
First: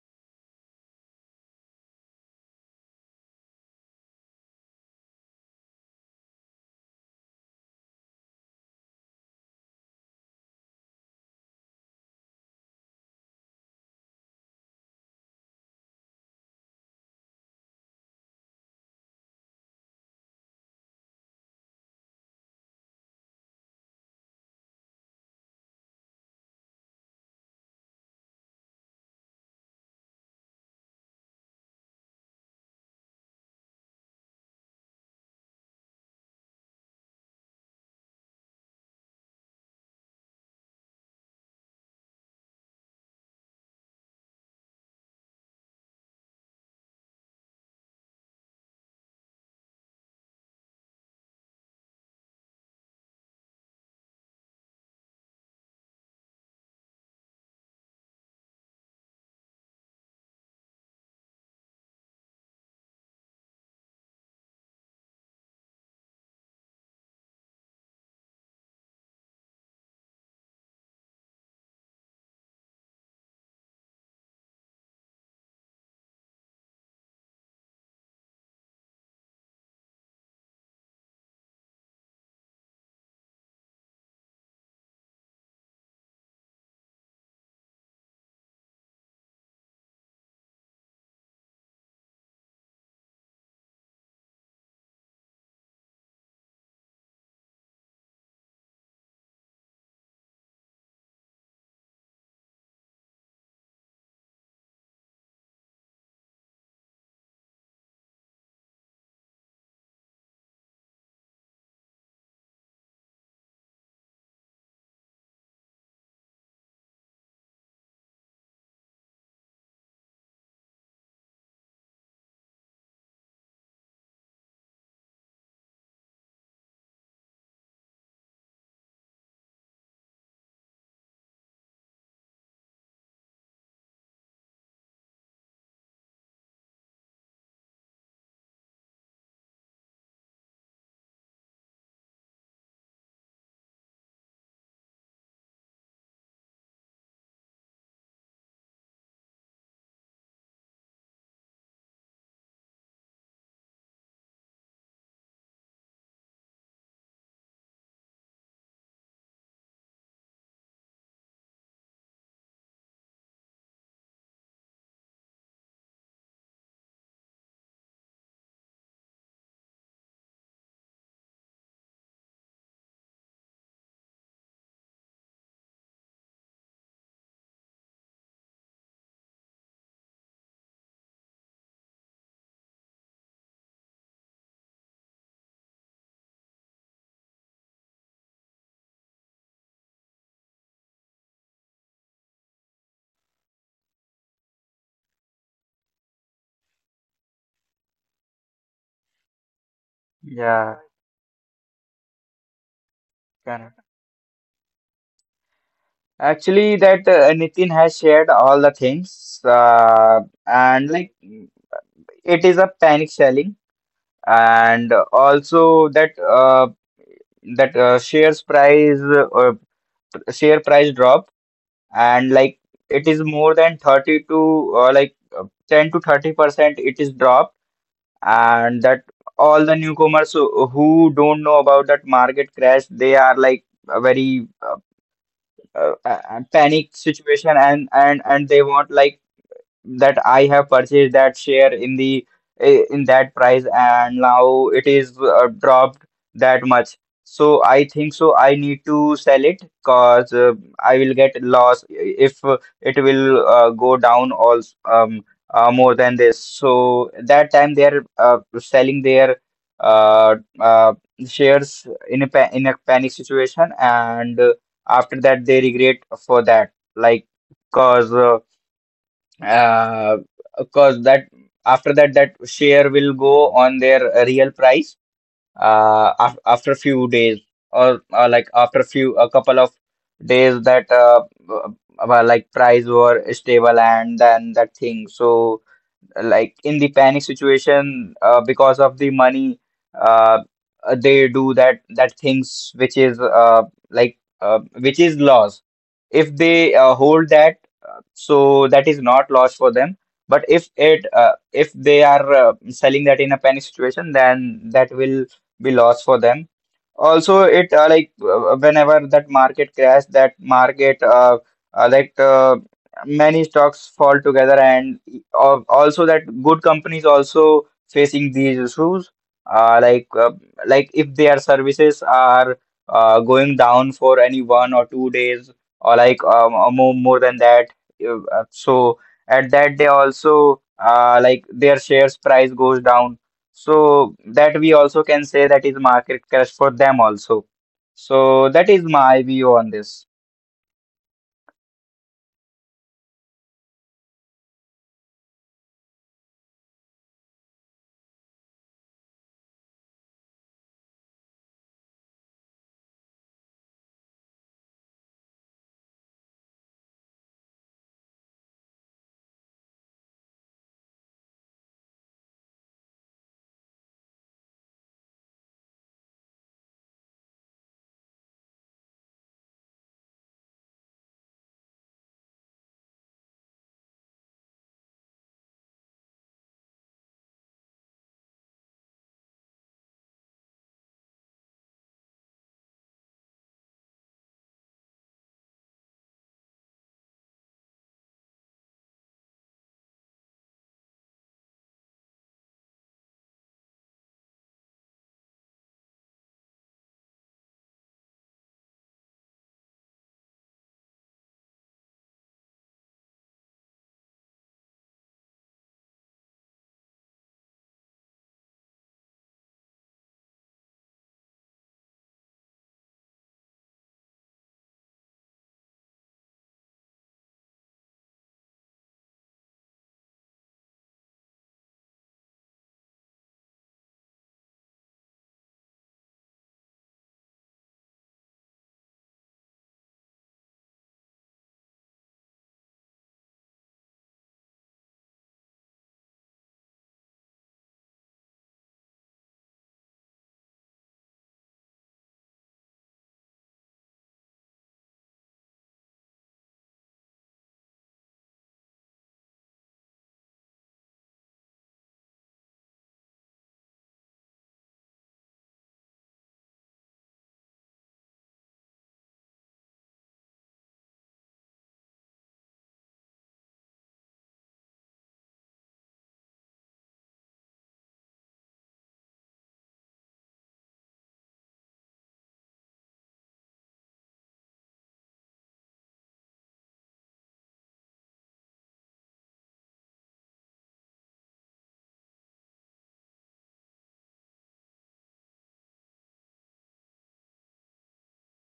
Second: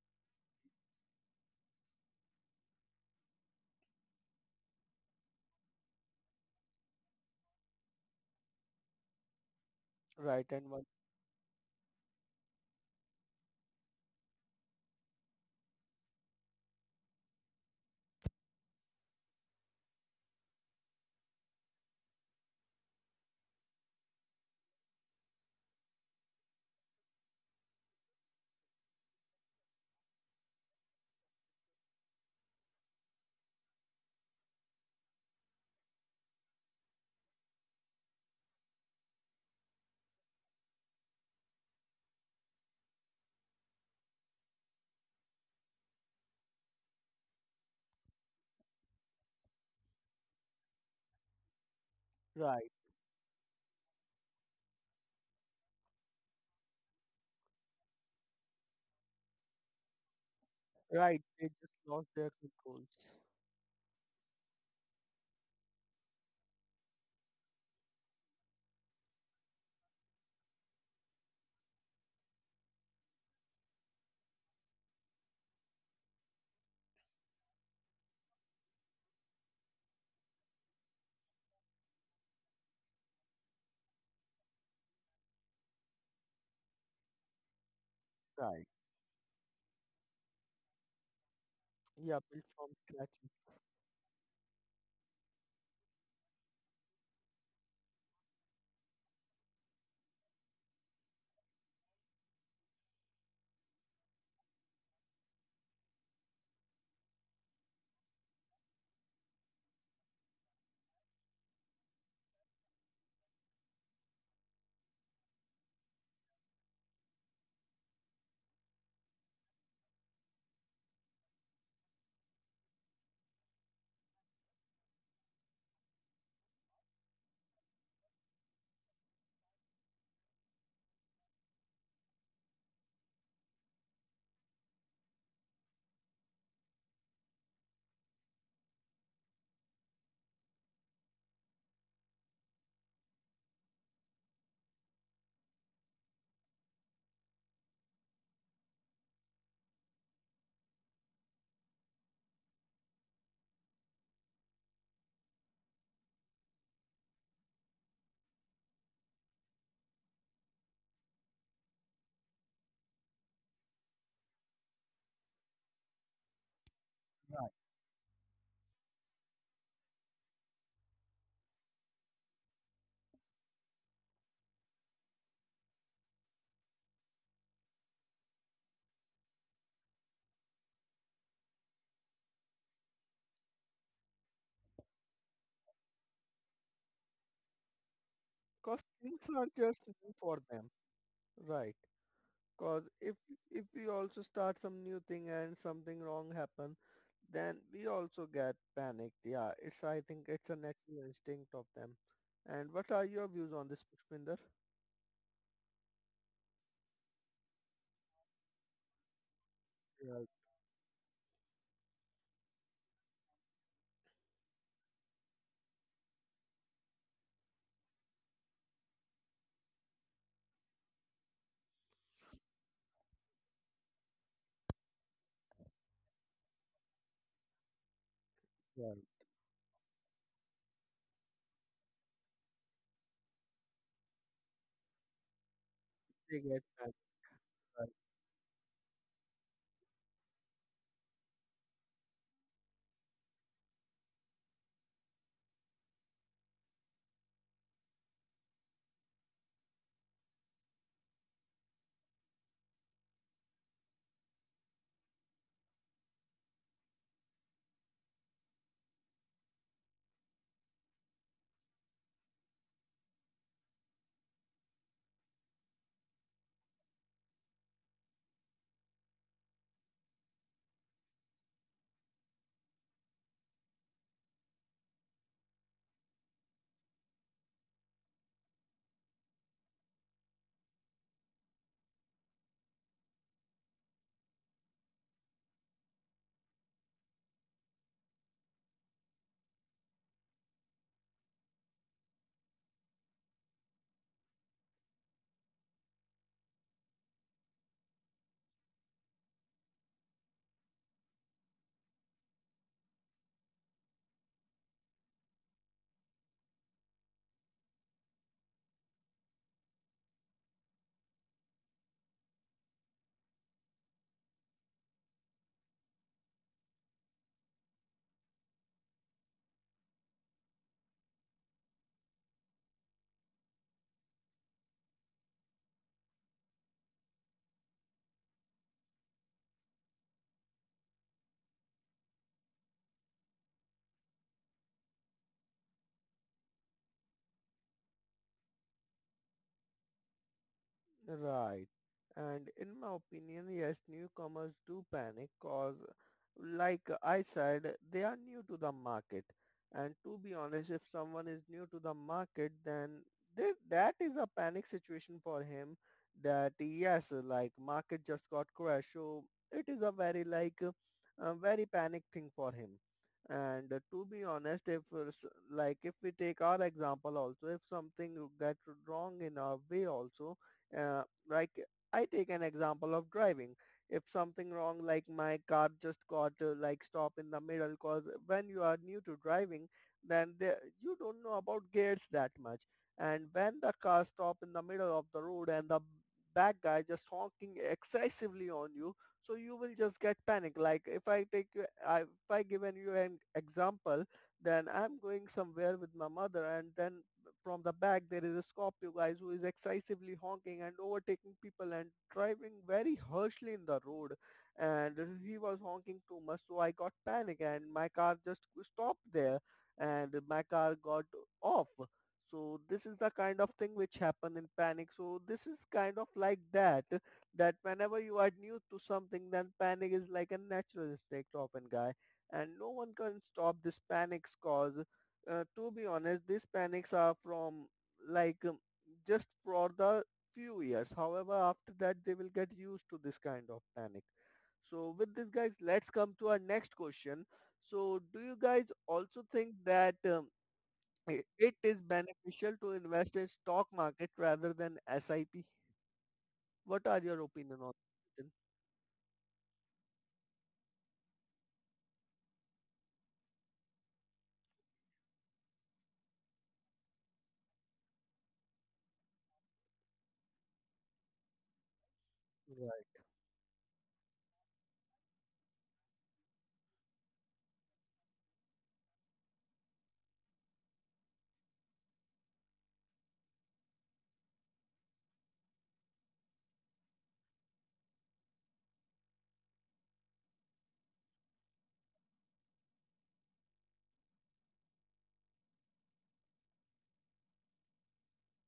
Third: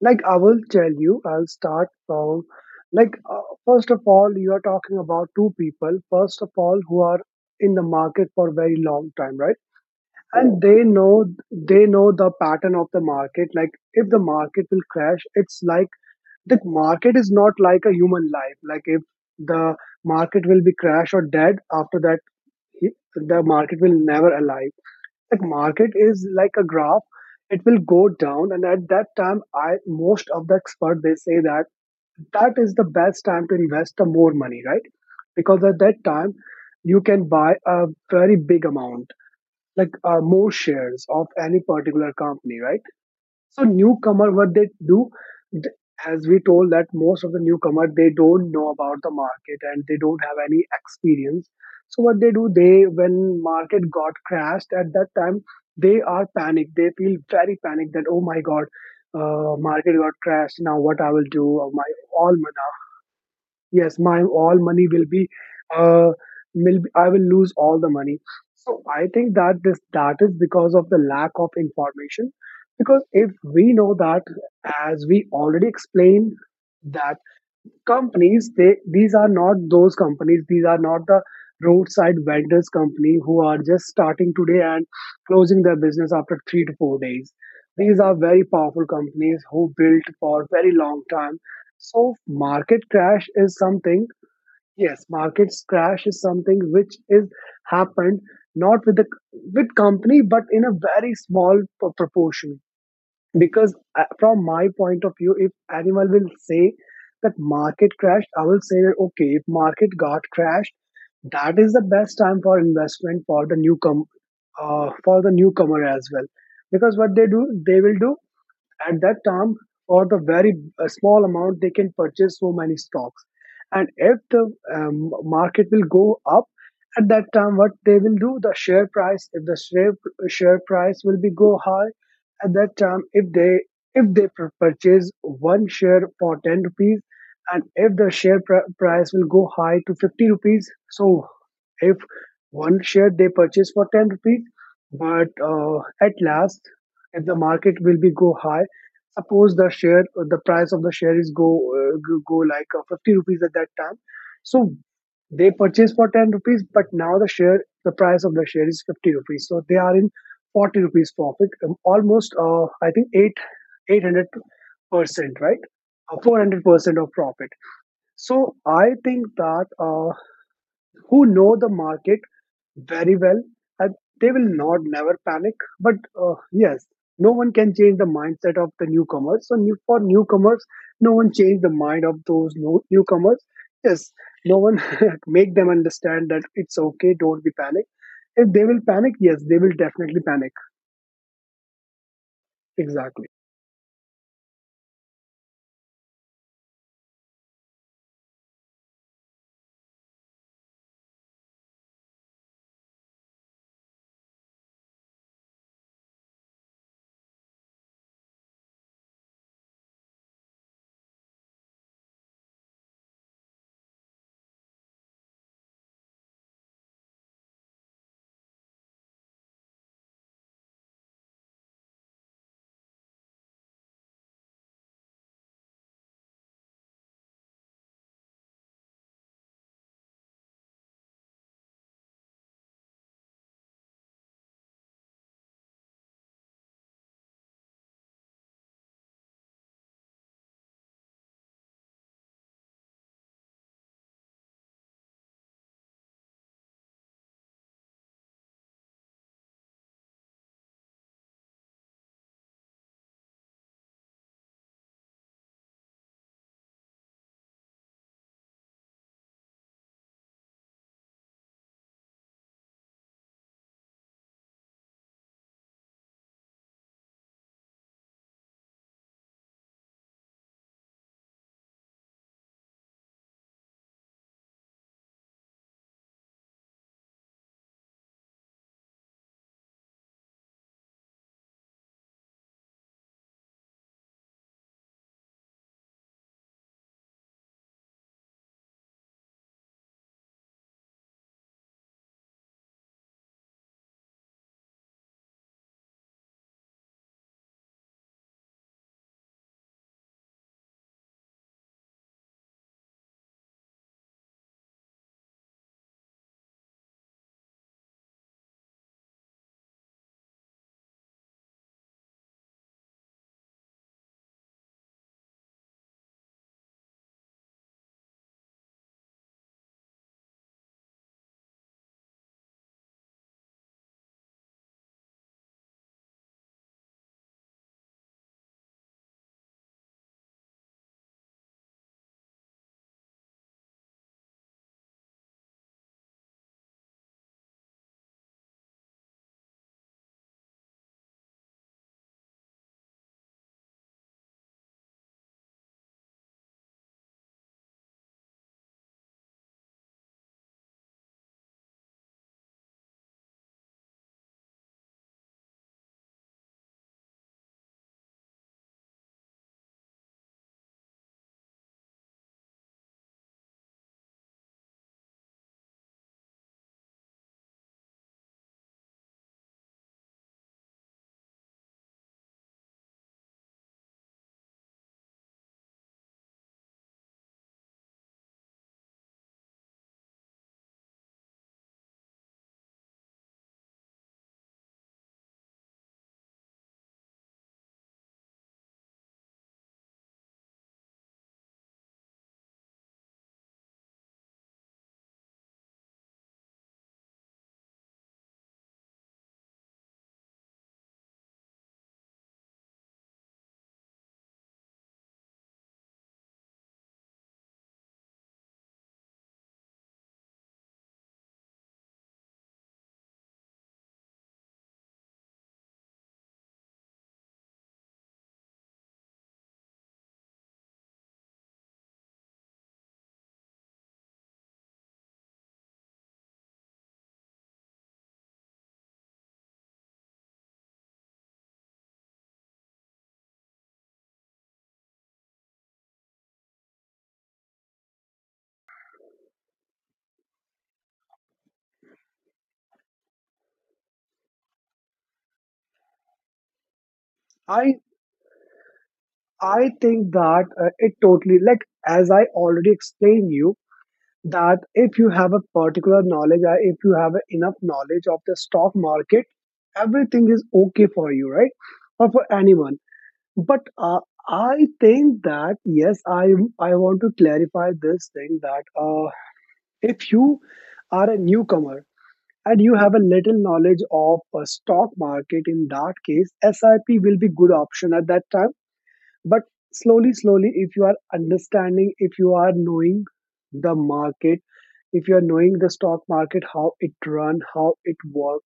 Speaker 2: like I will tell you, I'll start from first of all, you are talking about two people, first of all, who are in the market for a very long time, right?
Speaker 1: Right,
Speaker 2: And
Speaker 1: and
Speaker 2: they
Speaker 1: one
Speaker 2: know they know the pattern of the market. Like, if the market will crash, it's like the market is not like a human life. Like if the market will be crash or dead after that, the market will never alive. Like, market is like a graph, it will go down. And at that time, I most of the expert they say that that is the best time to invest the more money, right? Because at that time you can buy a very big amount, like more shares of any particular company, right? So newcomer, what they do, th- as we told that most of the newcomer they don't know about the market and they don't have any experience. So what they do,
Speaker 1: right,
Speaker 2: they when market got crashed at that time, they are panicked. They feel very panicked that, oh my God, market got crashed. Now what I
Speaker 1: right.
Speaker 2: will
Speaker 1: They
Speaker 2: do? Uh,
Speaker 1: just
Speaker 2: My
Speaker 1: lost their
Speaker 2: all my
Speaker 1: controls.
Speaker 2: yes my all money uh will be, I will lose all the money. So I think that this that is because of the lack of information, because if we know that, as we already explained, that companies, they these are not those companies, these are not the roadside vendors company who are just starting today and closing their business after 3 to 4 days. These are very
Speaker 1: Right.
Speaker 2: powerful companies who built for very long time. So
Speaker 1: Yeah, built from
Speaker 2: market
Speaker 1: scratch.
Speaker 2: crash is something yes market crash is something which is happened, not with the with company, but in a very small proportion. Because from my point of view, if animal will say that market crashed, I will say that okay, if market got crashed, that is the best time for investment for the newcomer, for the newcomer as well. Because what they do they will do, at that time, for the very small amount, they can purchase so many stocks. And if the market will go up, at that time, what they will do, the share price, if the share, share price will be go high. At that time, if they, purchase one share for 10 rupees, and if the price will go high to 50 rupees. So if one share they purchase for 10 rupees, but at last, if the market will be go high, suppose the share, the price of the share is go 50 rupees at that time. So they purchase for 10 rupees, but now the share, the price of the share is 50 rupees, so they are in 40 rupees profit, almost I think 8 800%, right? 400% of profit. So I think that who know the market very well, and they will not never panic. But yes, no one can change the mindset of the newcomers, for newcomers, no one change the mind of those newcomers. Yes, no one [laughs] make them understand that it's okay, don't be panic. If they
Speaker 1: Because
Speaker 2: will panic,
Speaker 1: things
Speaker 2: yes,
Speaker 1: are
Speaker 2: they will
Speaker 1: just new
Speaker 2: definitely
Speaker 1: for
Speaker 2: panic.
Speaker 1: them, right? Because if
Speaker 2: Exactly.
Speaker 1: if we also start some new thing and something wrong happen, then we also get panicked. Yeah, it's I think it's a
Speaker 3: Yeah,
Speaker 1: natural instinct of them. And what are your views on
Speaker 3: correct.
Speaker 1: this, Pushpinder?
Speaker 3: Actually, that Nitin has shared all the things,
Speaker 1: Yeah,
Speaker 3: and like it is a panic selling, and also that that uh, shares price uh, share price drop, and like it is more than 30 to 10 to 30% it is dropped. And
Speaker 1: yeah,
Speaker 3: that all the newcomers who don't know about that market crash, they are like a very
Speaker 1: they get panicked,
Speaker 3: panic
Speaker 1: right?
Speaker 3: situation, and they want like that I have purchased that share in the in that price, and now it is dropped that much. So I think so I need to sell it because I will get loss if it will go down also more than this. So that time they are selling their uh, uh, shares in a panic situation, and after that they regret for that, like because uh, of that, after that, that share will go on their real price af after few days or like after few a couple of days, that uh, price were stable and then that thing. So like in the panic situation because of the money uh, they do that things which is which is loss. If they hold that, so that is not loss for them, but if it if they are selling that in a panic situation, then that will be loss for them. Also it like whenever that market crash, that market uh, like uh, many stocks fall together, and also that good companies also facing these issues uh, like uh, like if their services are going down for any 1 or 2 days or like or more than that. So at that they also like their shares price goes down. So that we also can say that is market crash for them also. So that is my view on this.
Speaker 1: Right. And in my opinion, yes, newcomers do panic cause like I said, they are new to the market. And to be honest, if someone is new to the market, then they, that is a panic situation for him, that yes, like market just got crashed. So it is a very like a very panic thing for him. And to be honest, if s- like if we take our example also, if something get wrong in our way also, uh, like I take an example of driving. If something wrong, like my car just got like stop in the middle, cause when you are new to driving, then you don't know about gears that much. And when the car stop in the middle of the road and the bad guy just honking excessively on you, so you will just get panic. Like if I take, if I given you an example, then I'm going somewhere with my mother, and then from the back there is a Scorpio guys who is excessively honking and overtaking people and driving very harshly in the road and he was honking too much so I got panic and my car just stopped there and my car got off. So this is the kind of thing which happen in panic. So this is kind of like that, that whenever you are new to something, then panic is like a natural instinct often guy. And no one can stop this panics cause to be honest, these panics are from like just for the few years. However, after that they will get used to this kind of panic. So with this guys, let's come to our next question. So do you guys also think that it is beneficial to invest in stock market rather than SIP? What are your opinion on
Speaker 2: i
Speaker 1: this?
Speaker 2: i think that it totally like as I already explained you, that if you have a particular knowledge, or if you have enough knowledge of the stock market, everything is okay for you, right? Or for anyone.
Speaker 1: Right.
Speaker 2: But I think that yes I want to clarify this thing, that if you are a newcomer and you have a little knowledge of a stock market, in that case SIP will be good option at that time. But slowly slowly, if you are understanding, if you are knowing the market, if you are knowing the stock market, how it run, how it work,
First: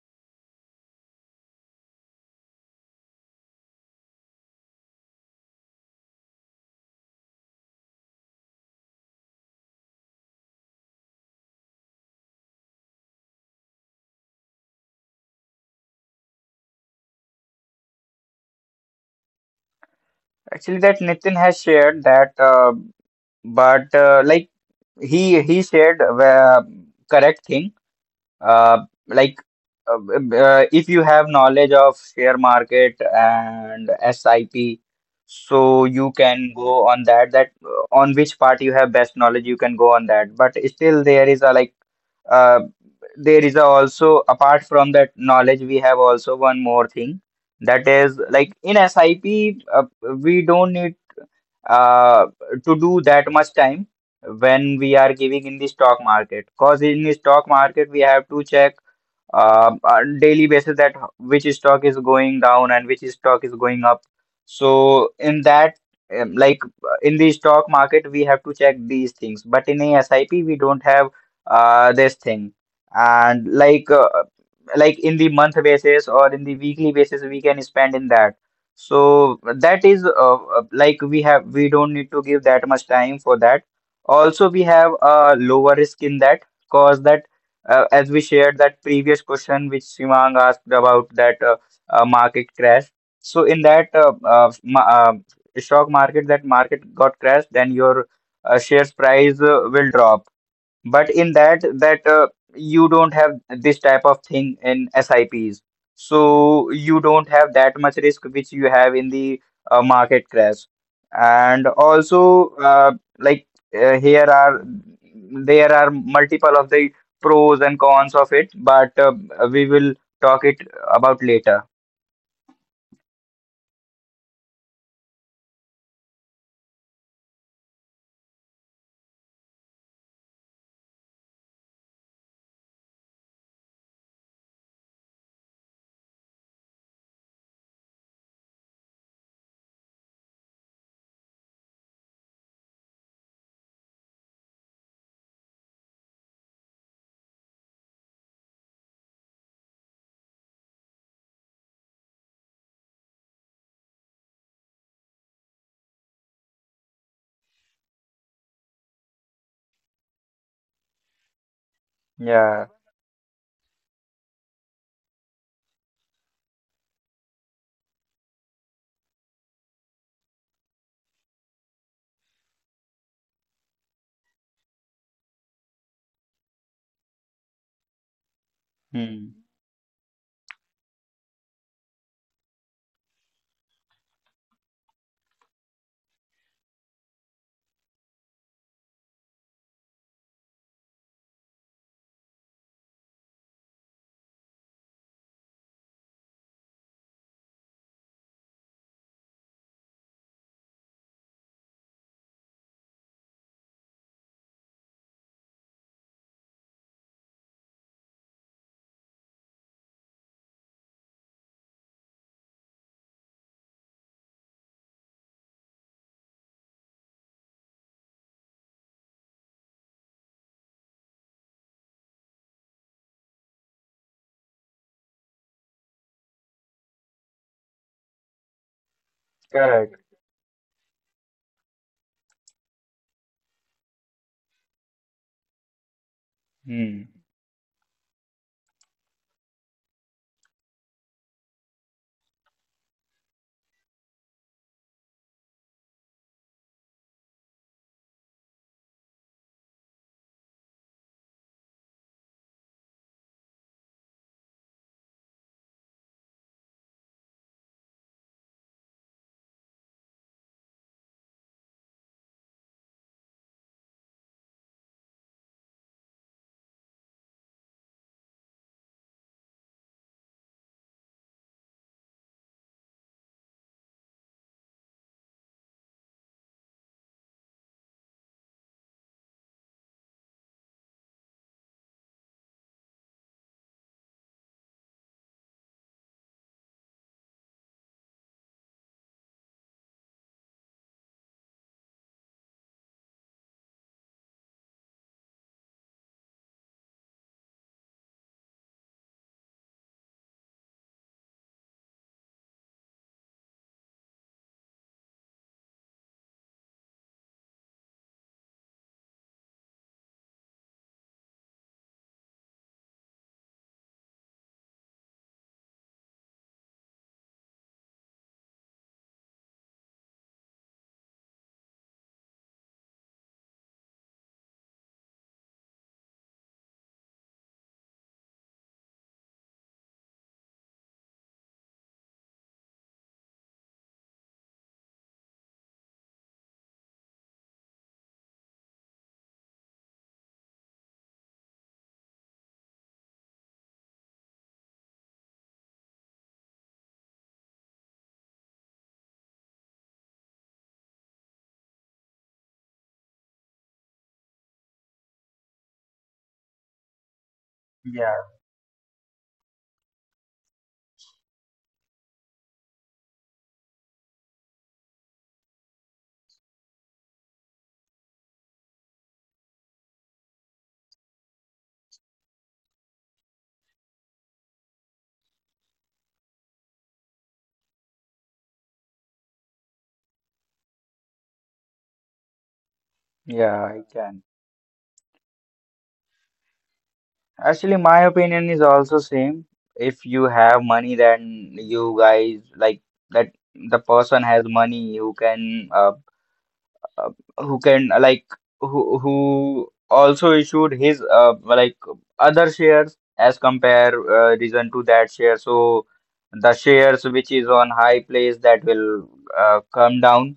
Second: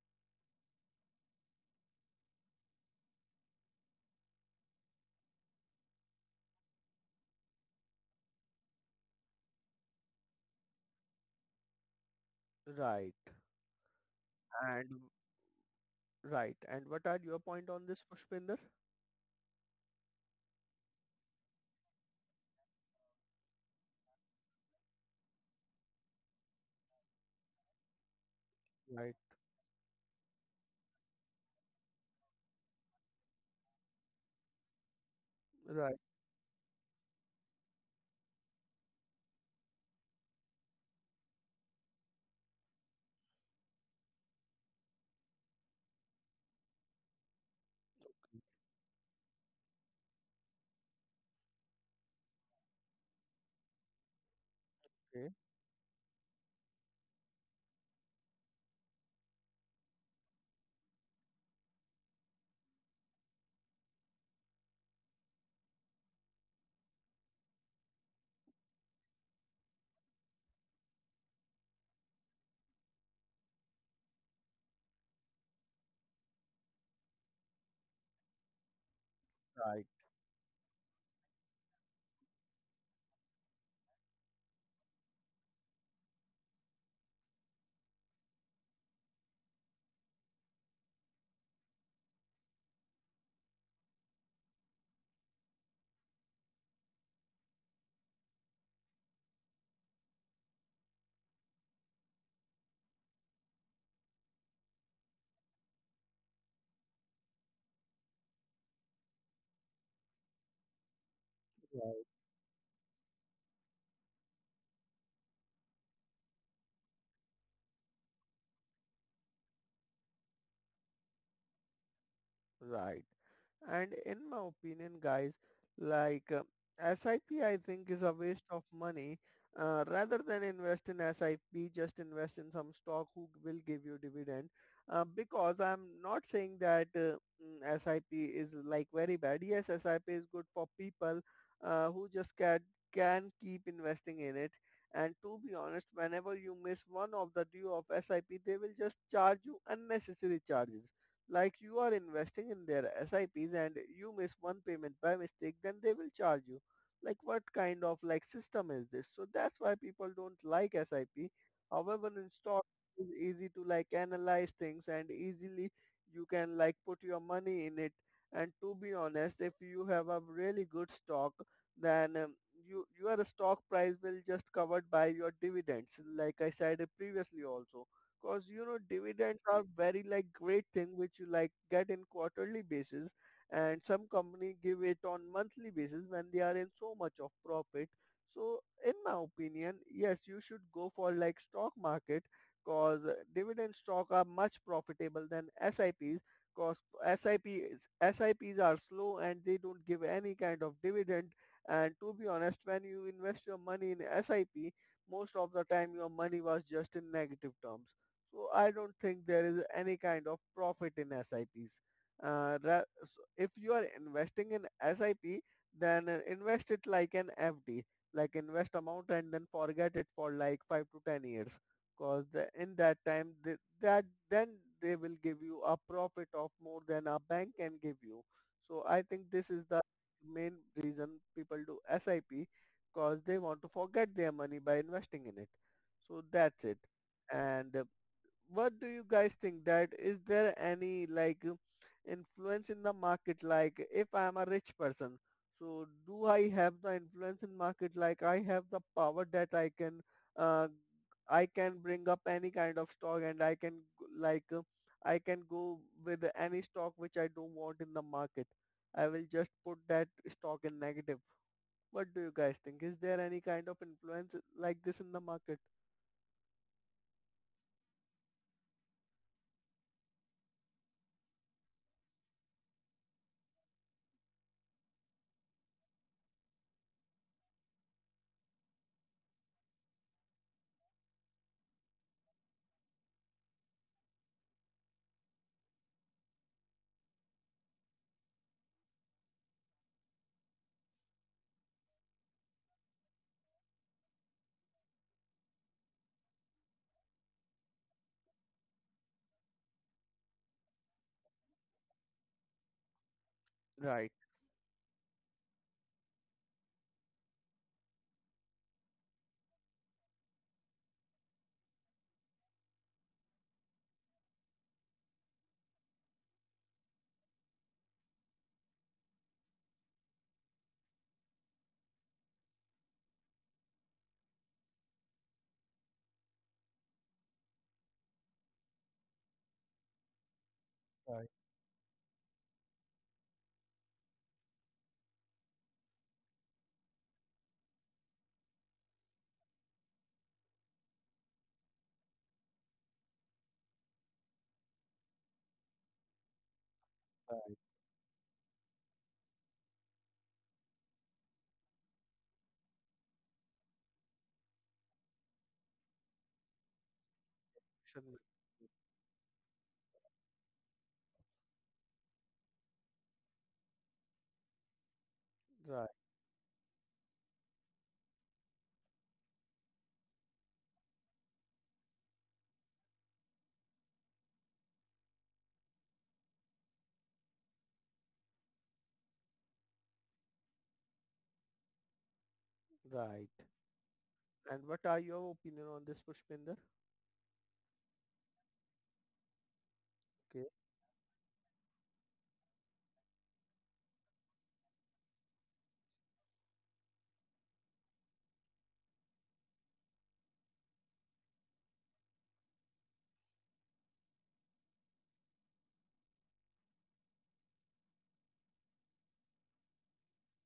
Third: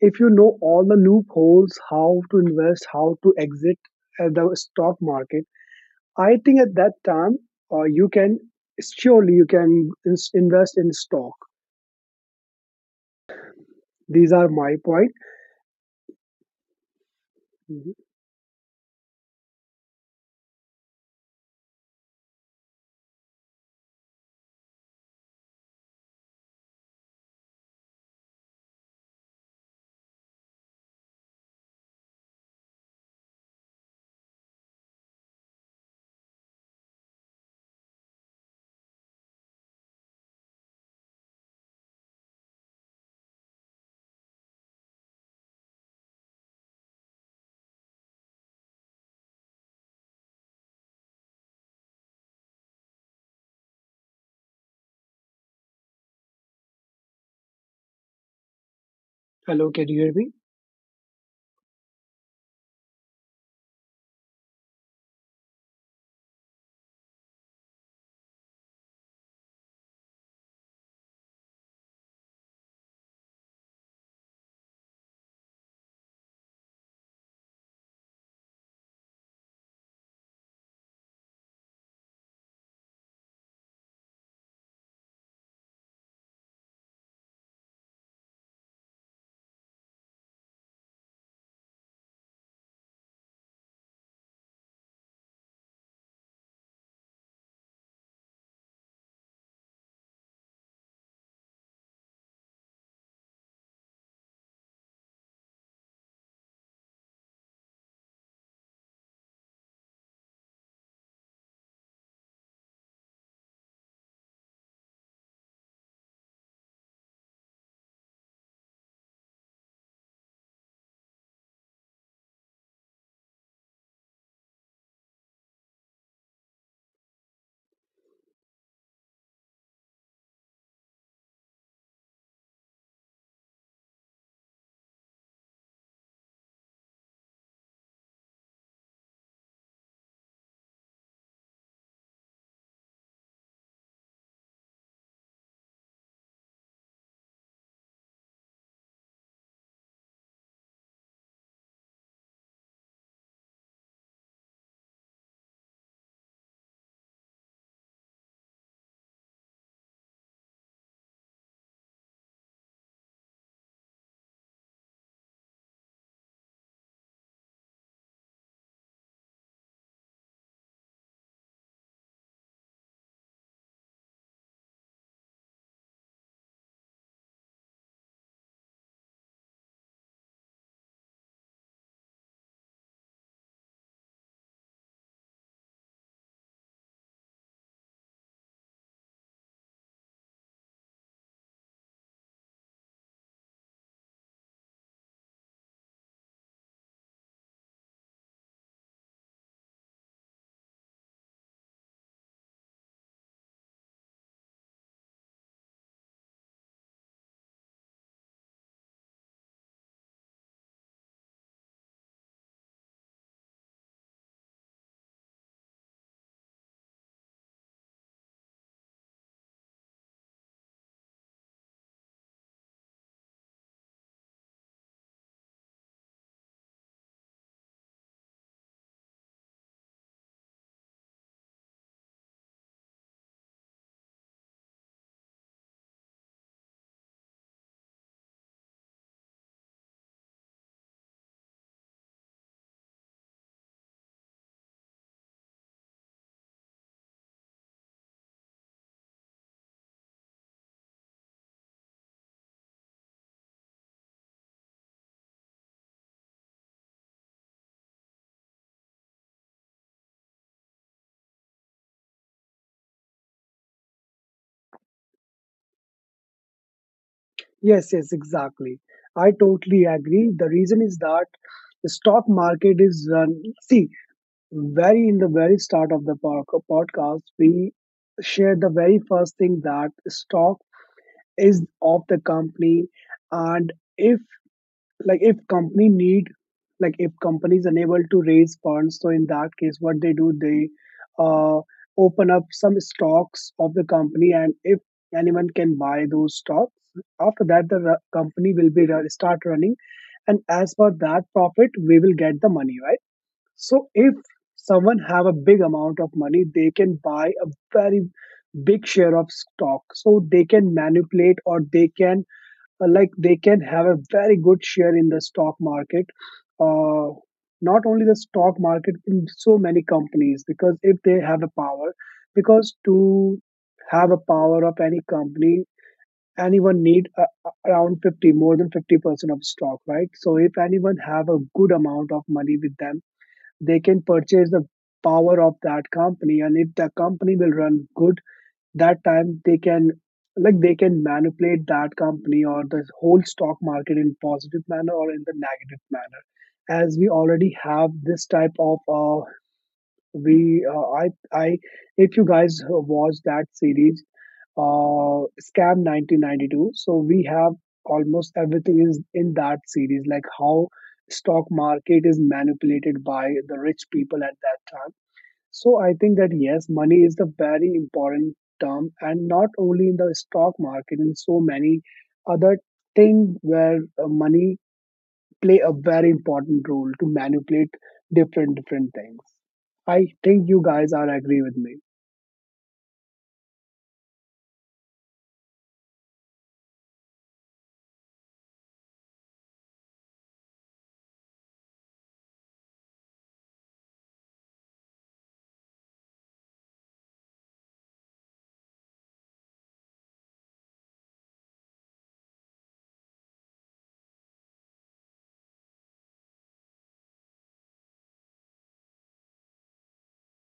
Speaker 2: if you know all the loopholes, how to invest, how to exit the stock market, I think at that time you can surely you can invest in stock.
Speaker 1: Right.
Speaker 2: These are my
Speaker 1: And
Speaker 2: point.
Speaker 1: right. And what are your point on
Speaker 2: Mhm.
Speaker 1: this, Pushpinder?
Speaker 3: Actually, that Nitin has shared that, but like he shared correct thing. Uh,
Speaker 1: Right.
Speaker 3: like if you have knowledge of share market and SIP, so
Speaker 1: Right.
Speaker 3: you can go on that. That on which part you have best knowledge, you can go on that. But still, there is a like uh, there is a also apart from that knowledge, we have also one more thing, that is like in SIP, we don't need uh, to do that much time when we are
Speaker 1: Okay.
Speaker 3: giving in the stock market, because in the stock market we have to check
Speaker 2: Hello, can you hear me?
Speaker 3: on daily basis that which stock is going down and which stock is going up. So in that um, like in the stock market we have to check these things, but in a SIP we don't have this thing, and like in the month basis or in the weekly basis we can spend in that. So
Speaker 1: Right.
Speaker 3: that is we have we don't need to give that much time for that. Also, we have a lower risk in that, cause that as we shared that previous question which Simang asked about that market crash. So in that ma stock market, that market got crashed, then your shares price will drop, but in that you don't have this type of thing in SIPs, so you don't have that much risk which you have in the market crash. And also like here are there are multiple of the pros and cons of it, but we will talk it about later.
Speaker 1: Right. And in my opinion, guys, like SIP, I think is a waste of money. Rather than invest in SIP, just invest in some stock who will give you dividend. Because I'm not saying that SIP is like very bad. Yes, SIP is good for people who just can keep investing in it. And to be honest, whenever you miss one of the due of SIP, they will just charge you unnecessary charges like you are investing in their SIPs and you miss one payment by mistake, then they will charge you. Like what kind of like system is this? So that's why people don't like SIP. However, in stock
Speaker 3: Yeah.
Speaker 1: is easy to like analyze things and easily you can like put your money in it. And to be honest, if you have a really good stock, then you your stock price will just covered by your dividends. Like I said previously also. Cause you know dividends
Speaker 3: Hmm.
Speaker 1: are very like great thing which you like get in quarterly basis, and some company give it on monthly basis when they are in so much of profit. So in my opinion, yes, you should go for like stock market, cause dividend stock are much profitable than SIPs. Cause SIPs SIPs are slow and they don't give any kind of dividend. And to be honest, when you invest your money in SIP, most of the time your money was just in negative terms. So I don't think there is any kind of profit in SIPs. So if you are investing in SIP, then invest it like an FD, like invest amount and then forget it for like 5 to 10 years, because in that time th that then they will give you a profit of more than a bank can give you. So I think this is the
Speaker 3: Correct.
Speaker 1: main reason people do SIP, because they want to forget their money by investing in it. So that's it.
Speaker 3: Hmm.
Speaker 1: And what do you guys think that is there any like influence in the market, like if I am a rich person, so do I have the influence in market, like I have the power that uh, I can bring up any kind of stock and I can like I can go with any stock which I don't want in the market, I will just put that stock in negative. What do you guys think, is there any kind of influence like this in the market?
Speaker 2: Yes, yes, exactly, I totally agree. The reason is that the stock market is run, see, very in the very start of the podcast, we shared the very first thing, that stock is of the company. And if, like, if company need, like, if company is unable to raise funds, so in that case, what they do, they uh, open up some stocks of the company, and if anyone can buy those stocks. After that, the ru- company will be ru- start running, and as per that profit, we will get the money, right? So
Speaker 1: Right,
Speaker 2: if someone have a big amount of money, they can buy a very big share of stock. So they can manipulate, or they can they can have a very good share in the stock market. Uh, Not only the stock market, in so many companies, because if they have a power, because to have a power of any company, anyone need around 50, more than 50% of stock, right? So if anyone
Speaker 1: right,
Speaker 2: have a good amount of money with them, they can purchase the power of that company, and if the company will run good, that time they can, like, they can manipulate that company or the whole stock market in positive manner or in the negative manner. As we
Speaker 1: right.
Speaker 2: already have this type of we I if you guys watch that series, Scam 1992. So we have
Speaker 1: Shouldn't-
Speaker 3: Yeah,
Speaker 2: almost everything is in that series, like how stock market is manipulated by the rich people at that time. So I think that yes, money is the very important term, and not only in the stock market, in so many other things where money play a very important role to manipulate different different things. I think you guys are agree with me.
Speaker 1: Right.
Speaker 3: yeah, I can.
Speaker 1: And what are your opinion on this, Pushpinder?
Speaker 3: Actually, my opinion is also same. If you
Speaker 1: Okay.
Speaker 3: have money, then you guys like that the person has money uh who can like who also issued his like other shares as compare reason to that share. So the shares which is on high place that will come down.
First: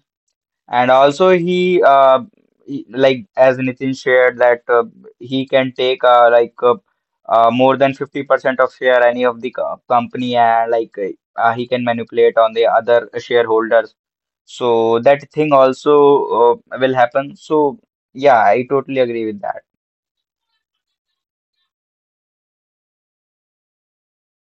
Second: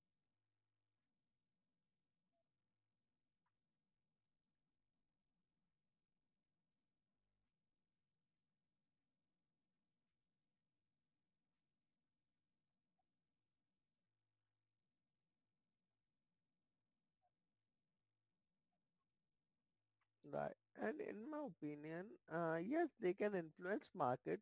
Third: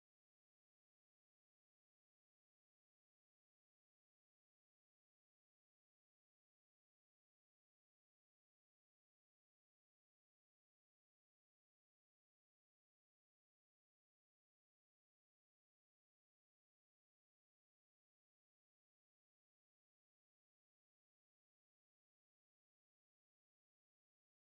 Speaker 3: And also like as Nitin shared that he can take more than 50% of share any of the company, and like he can manipulate on the other shareholders. So that thing also will happen. So yeah, I totally agree with that.
Speaker 1: Right. And in my opinion, yes, they can influence market.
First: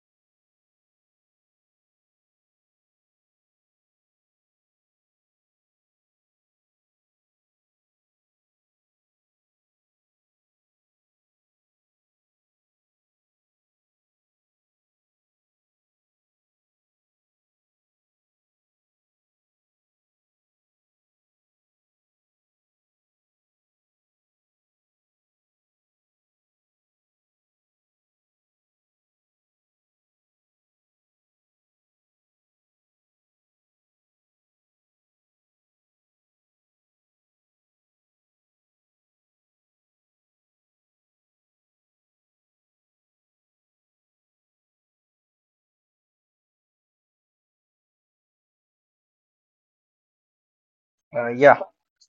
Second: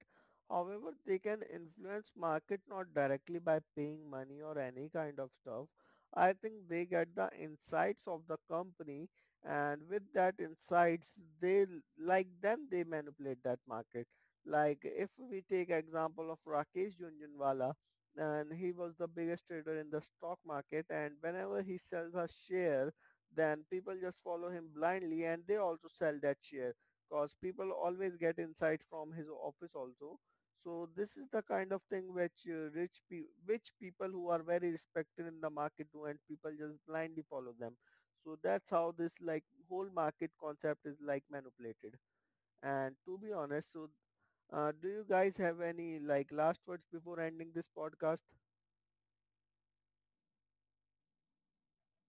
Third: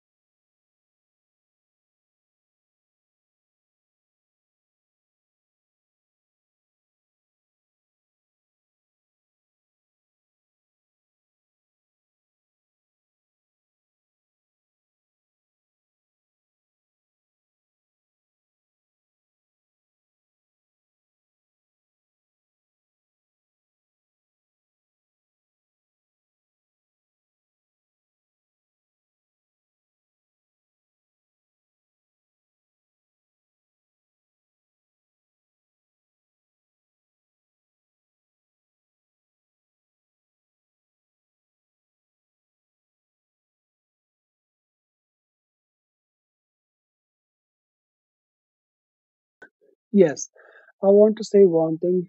Speaker 1: However, they can influence market not directly by paying money or any kind of stuff. I think they get the insights of the company and with that insights, they l- like then they manipulate that market. Like if we take example of Rakesh Junjunwala and he was the biggest trader in the stock market and whenever he sells a share then people just follow him blindly and they also sell that share because people always get insight from his office also. So this is the kind of thing which which people who are very respected in the market do and people just blindly follow them. So that's how this like whole market concept is like manipulated. And to be honest, so do you guys have any like last words before ending this podcast?
Speaker 2: Yes, I want to
Speaker 3: Uh,
Speaker 2: say
Speaker 3: yeah,
Speaker 2: one thing.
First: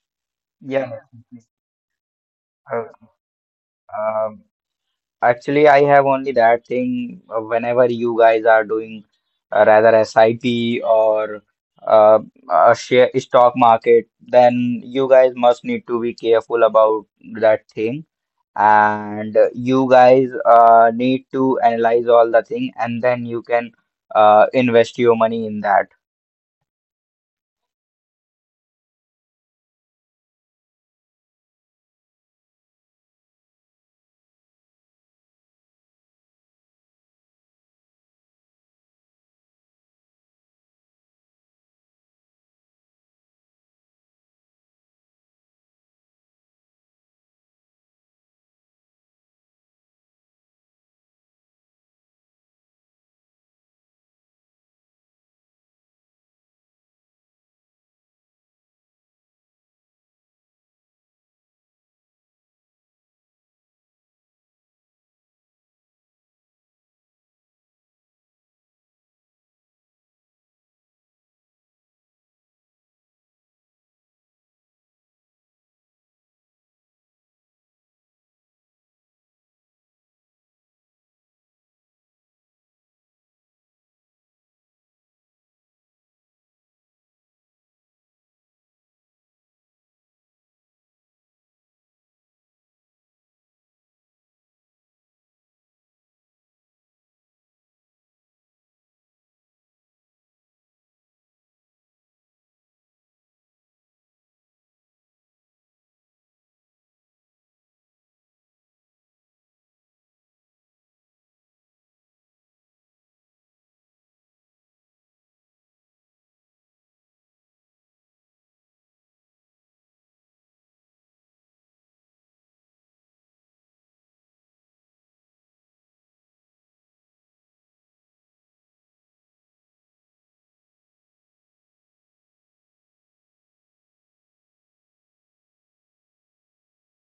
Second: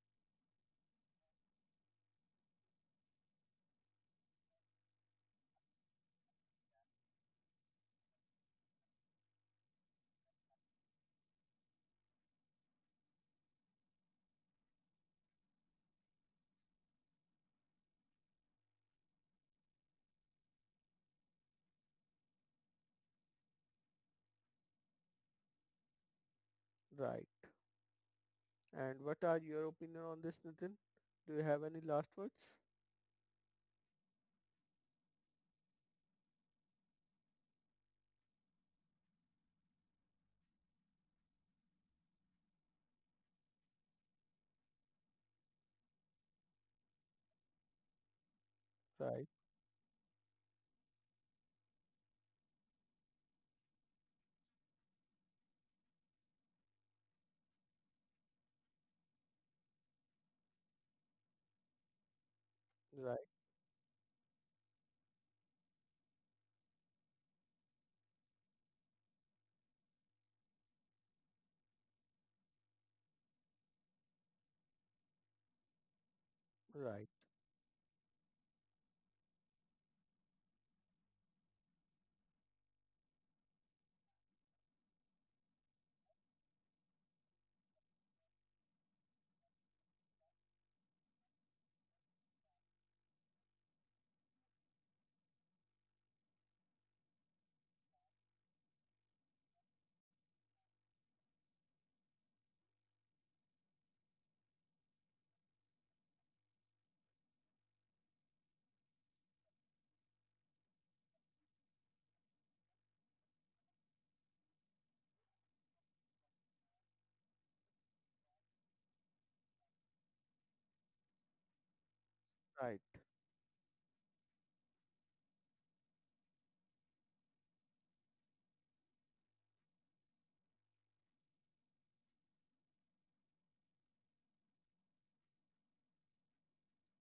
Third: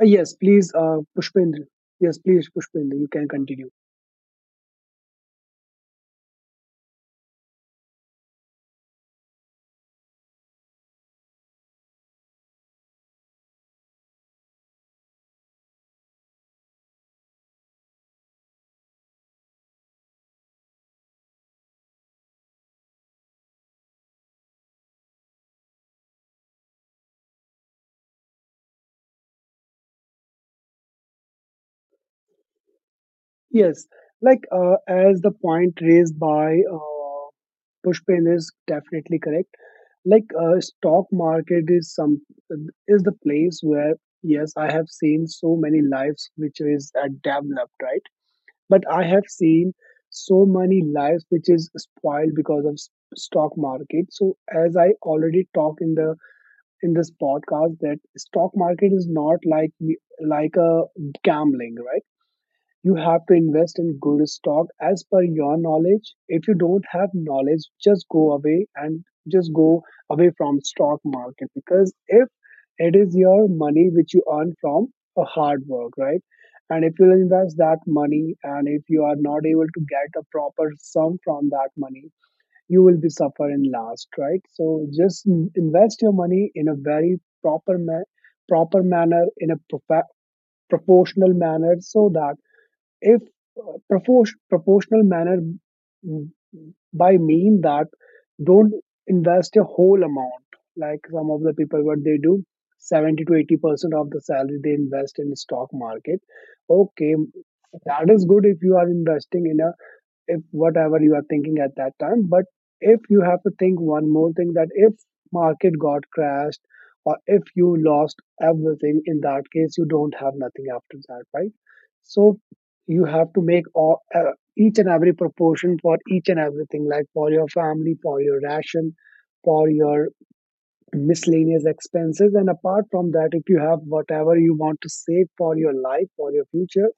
Speaker 2: Yes, please,
Speaker 3: yeah. Nitin,
Speaker 2: Pushpendra. Yes, please, Pushpendra, you can continue.
Speaker 3: Uh, Actually, I have only that thing, whenever you guys are doing rather SIP or uh, a share stock market, then you guys must need to be careful about that thing. And you guys need to analyze all the thing, and then you can invest your money in that.
Speaker 1: Right. And what are your opinion on this, Nitin? Do you have any last words?
Speaker 2: Yes, like as the point raised by Pushpendra is definitely correct. Like stock market is some is the place where, yes, I have seen so many lives which is developed, right? But I have
Speaker 1: Right.
Speaker 2: seen so many lives which is spoiled because of stock market. So as I already talked in the in this podcast, that stock market is not like, like a gambling, right? You
Speaker 1: Right,
Speaker 2: have to invest in good stock as per your knowledge. If you don't have knowledge, just go away and just go away from stock market. Because if it is your money which you earn from a hard work, right? And if
Speaker 1: right,
Speaker 2: you invest that money, and if you are not able to get a proper sum from that money, you will be suffer in last, right? So just invest your money in a very proper ma- proper manner in a propa- proportional manner, so that if proportional manner, mm, by mean that, don't invest a whole amount. Like some of the people, what they do, 70 to 80% of the salary they invest in stock market. Okay, that is good if you are investing in a, if whatever you are thinking at that time. But if you have to think one more thing, that if market got crashed, or if you lost everything, in that case you don't have nothing after that, right? So
Speaker 1: right.
Speaker 2: you have to make all, each and every proportion for each and everything, like for your family, for your ration, for your miscellaneous expenses. And apart from that, if you have whatever you want to save for your life, for your future,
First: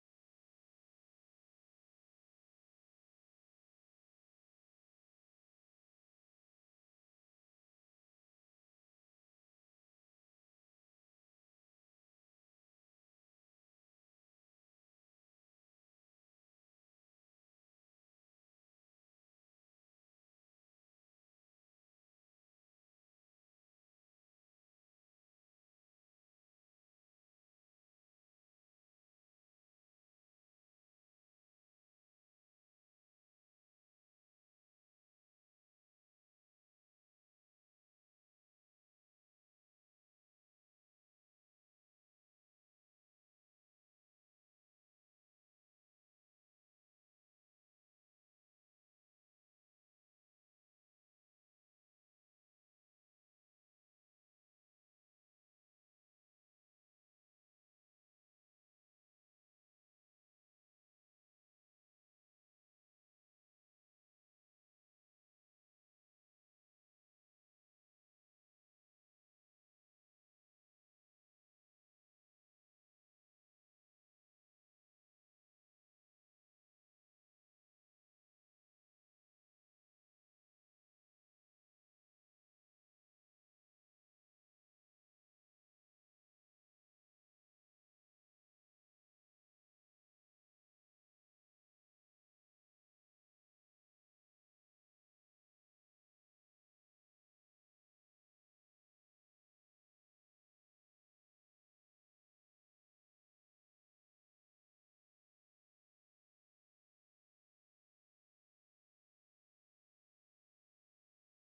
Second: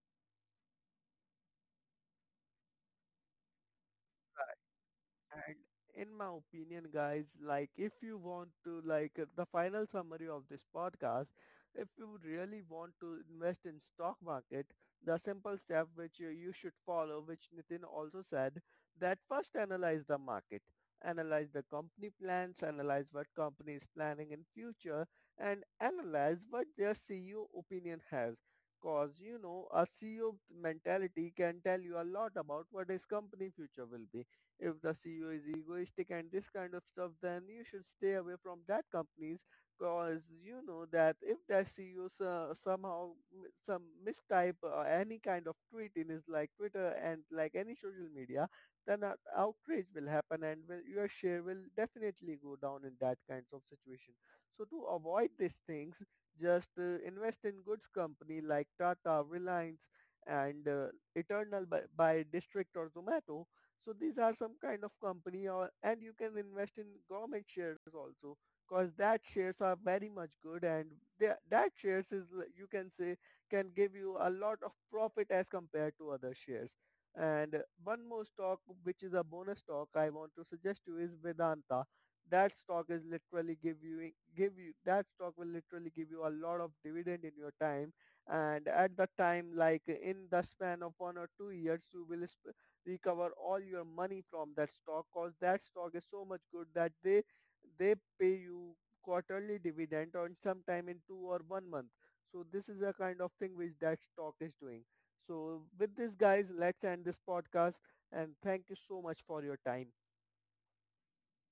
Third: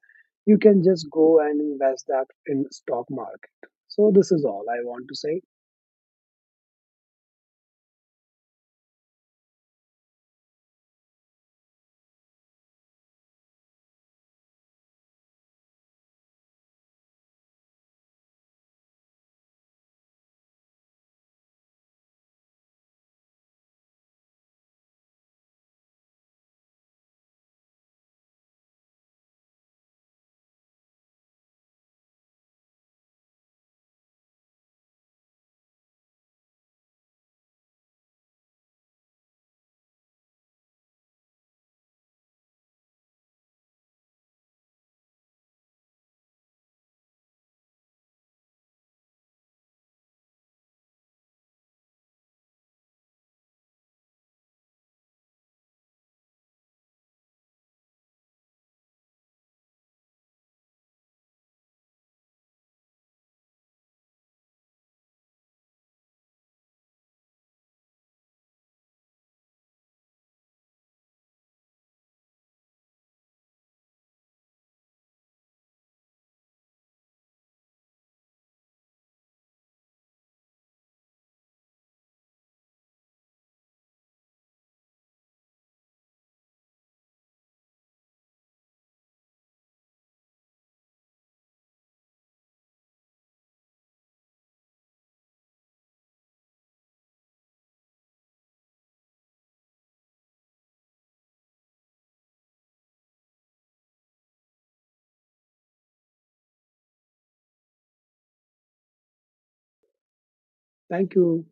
Speaker 2: you can just go and invest that in stock market. So this is all I want to say.
Speaker 1: And in my opinion, guys, like if you want to, like the final summary of this podcast, if you really want to invest in stock market, the simple step which you should follow, which Nitin also said, that first analyze the market, analyze the company plans, analyze what company is planning in future, and analyze what their CEO opinion has. Cause you know a CEO mentality can tell you a lot about what his company future will be. If the CEO is egoistic and this kind of stuff, then you should stay away from that companies because you know that if that somehow some mistype any kind of tweet in his like Twitter and like any social media, then an outrage will happen and will, your share will definitely go down in that kinds of situation. So to avoid these things, just invest in goods company like Tata, Reliance, and Eternal by District or Zomato, so these are some kind of company, or and you can invest in government shares also because that shares are very much good and that shares is you can say can give you a lot of profit as compared to other shares. And one more stock which is a bonus stock I want to suggest to you is Vedanta. That stock is literally give you that stock will literally give you a lot of dividend in your time and at the time like in the span of 1 or 2 years you will recover all your money from that stock cause that stock is so much good that they pay you quarterly dividend or sometime in 2 or 1 month. So this is a kind of thing which that stock is doing. So with this guys, let's end this podcast and thank you so much for your time.
Speaker 2: Thank you.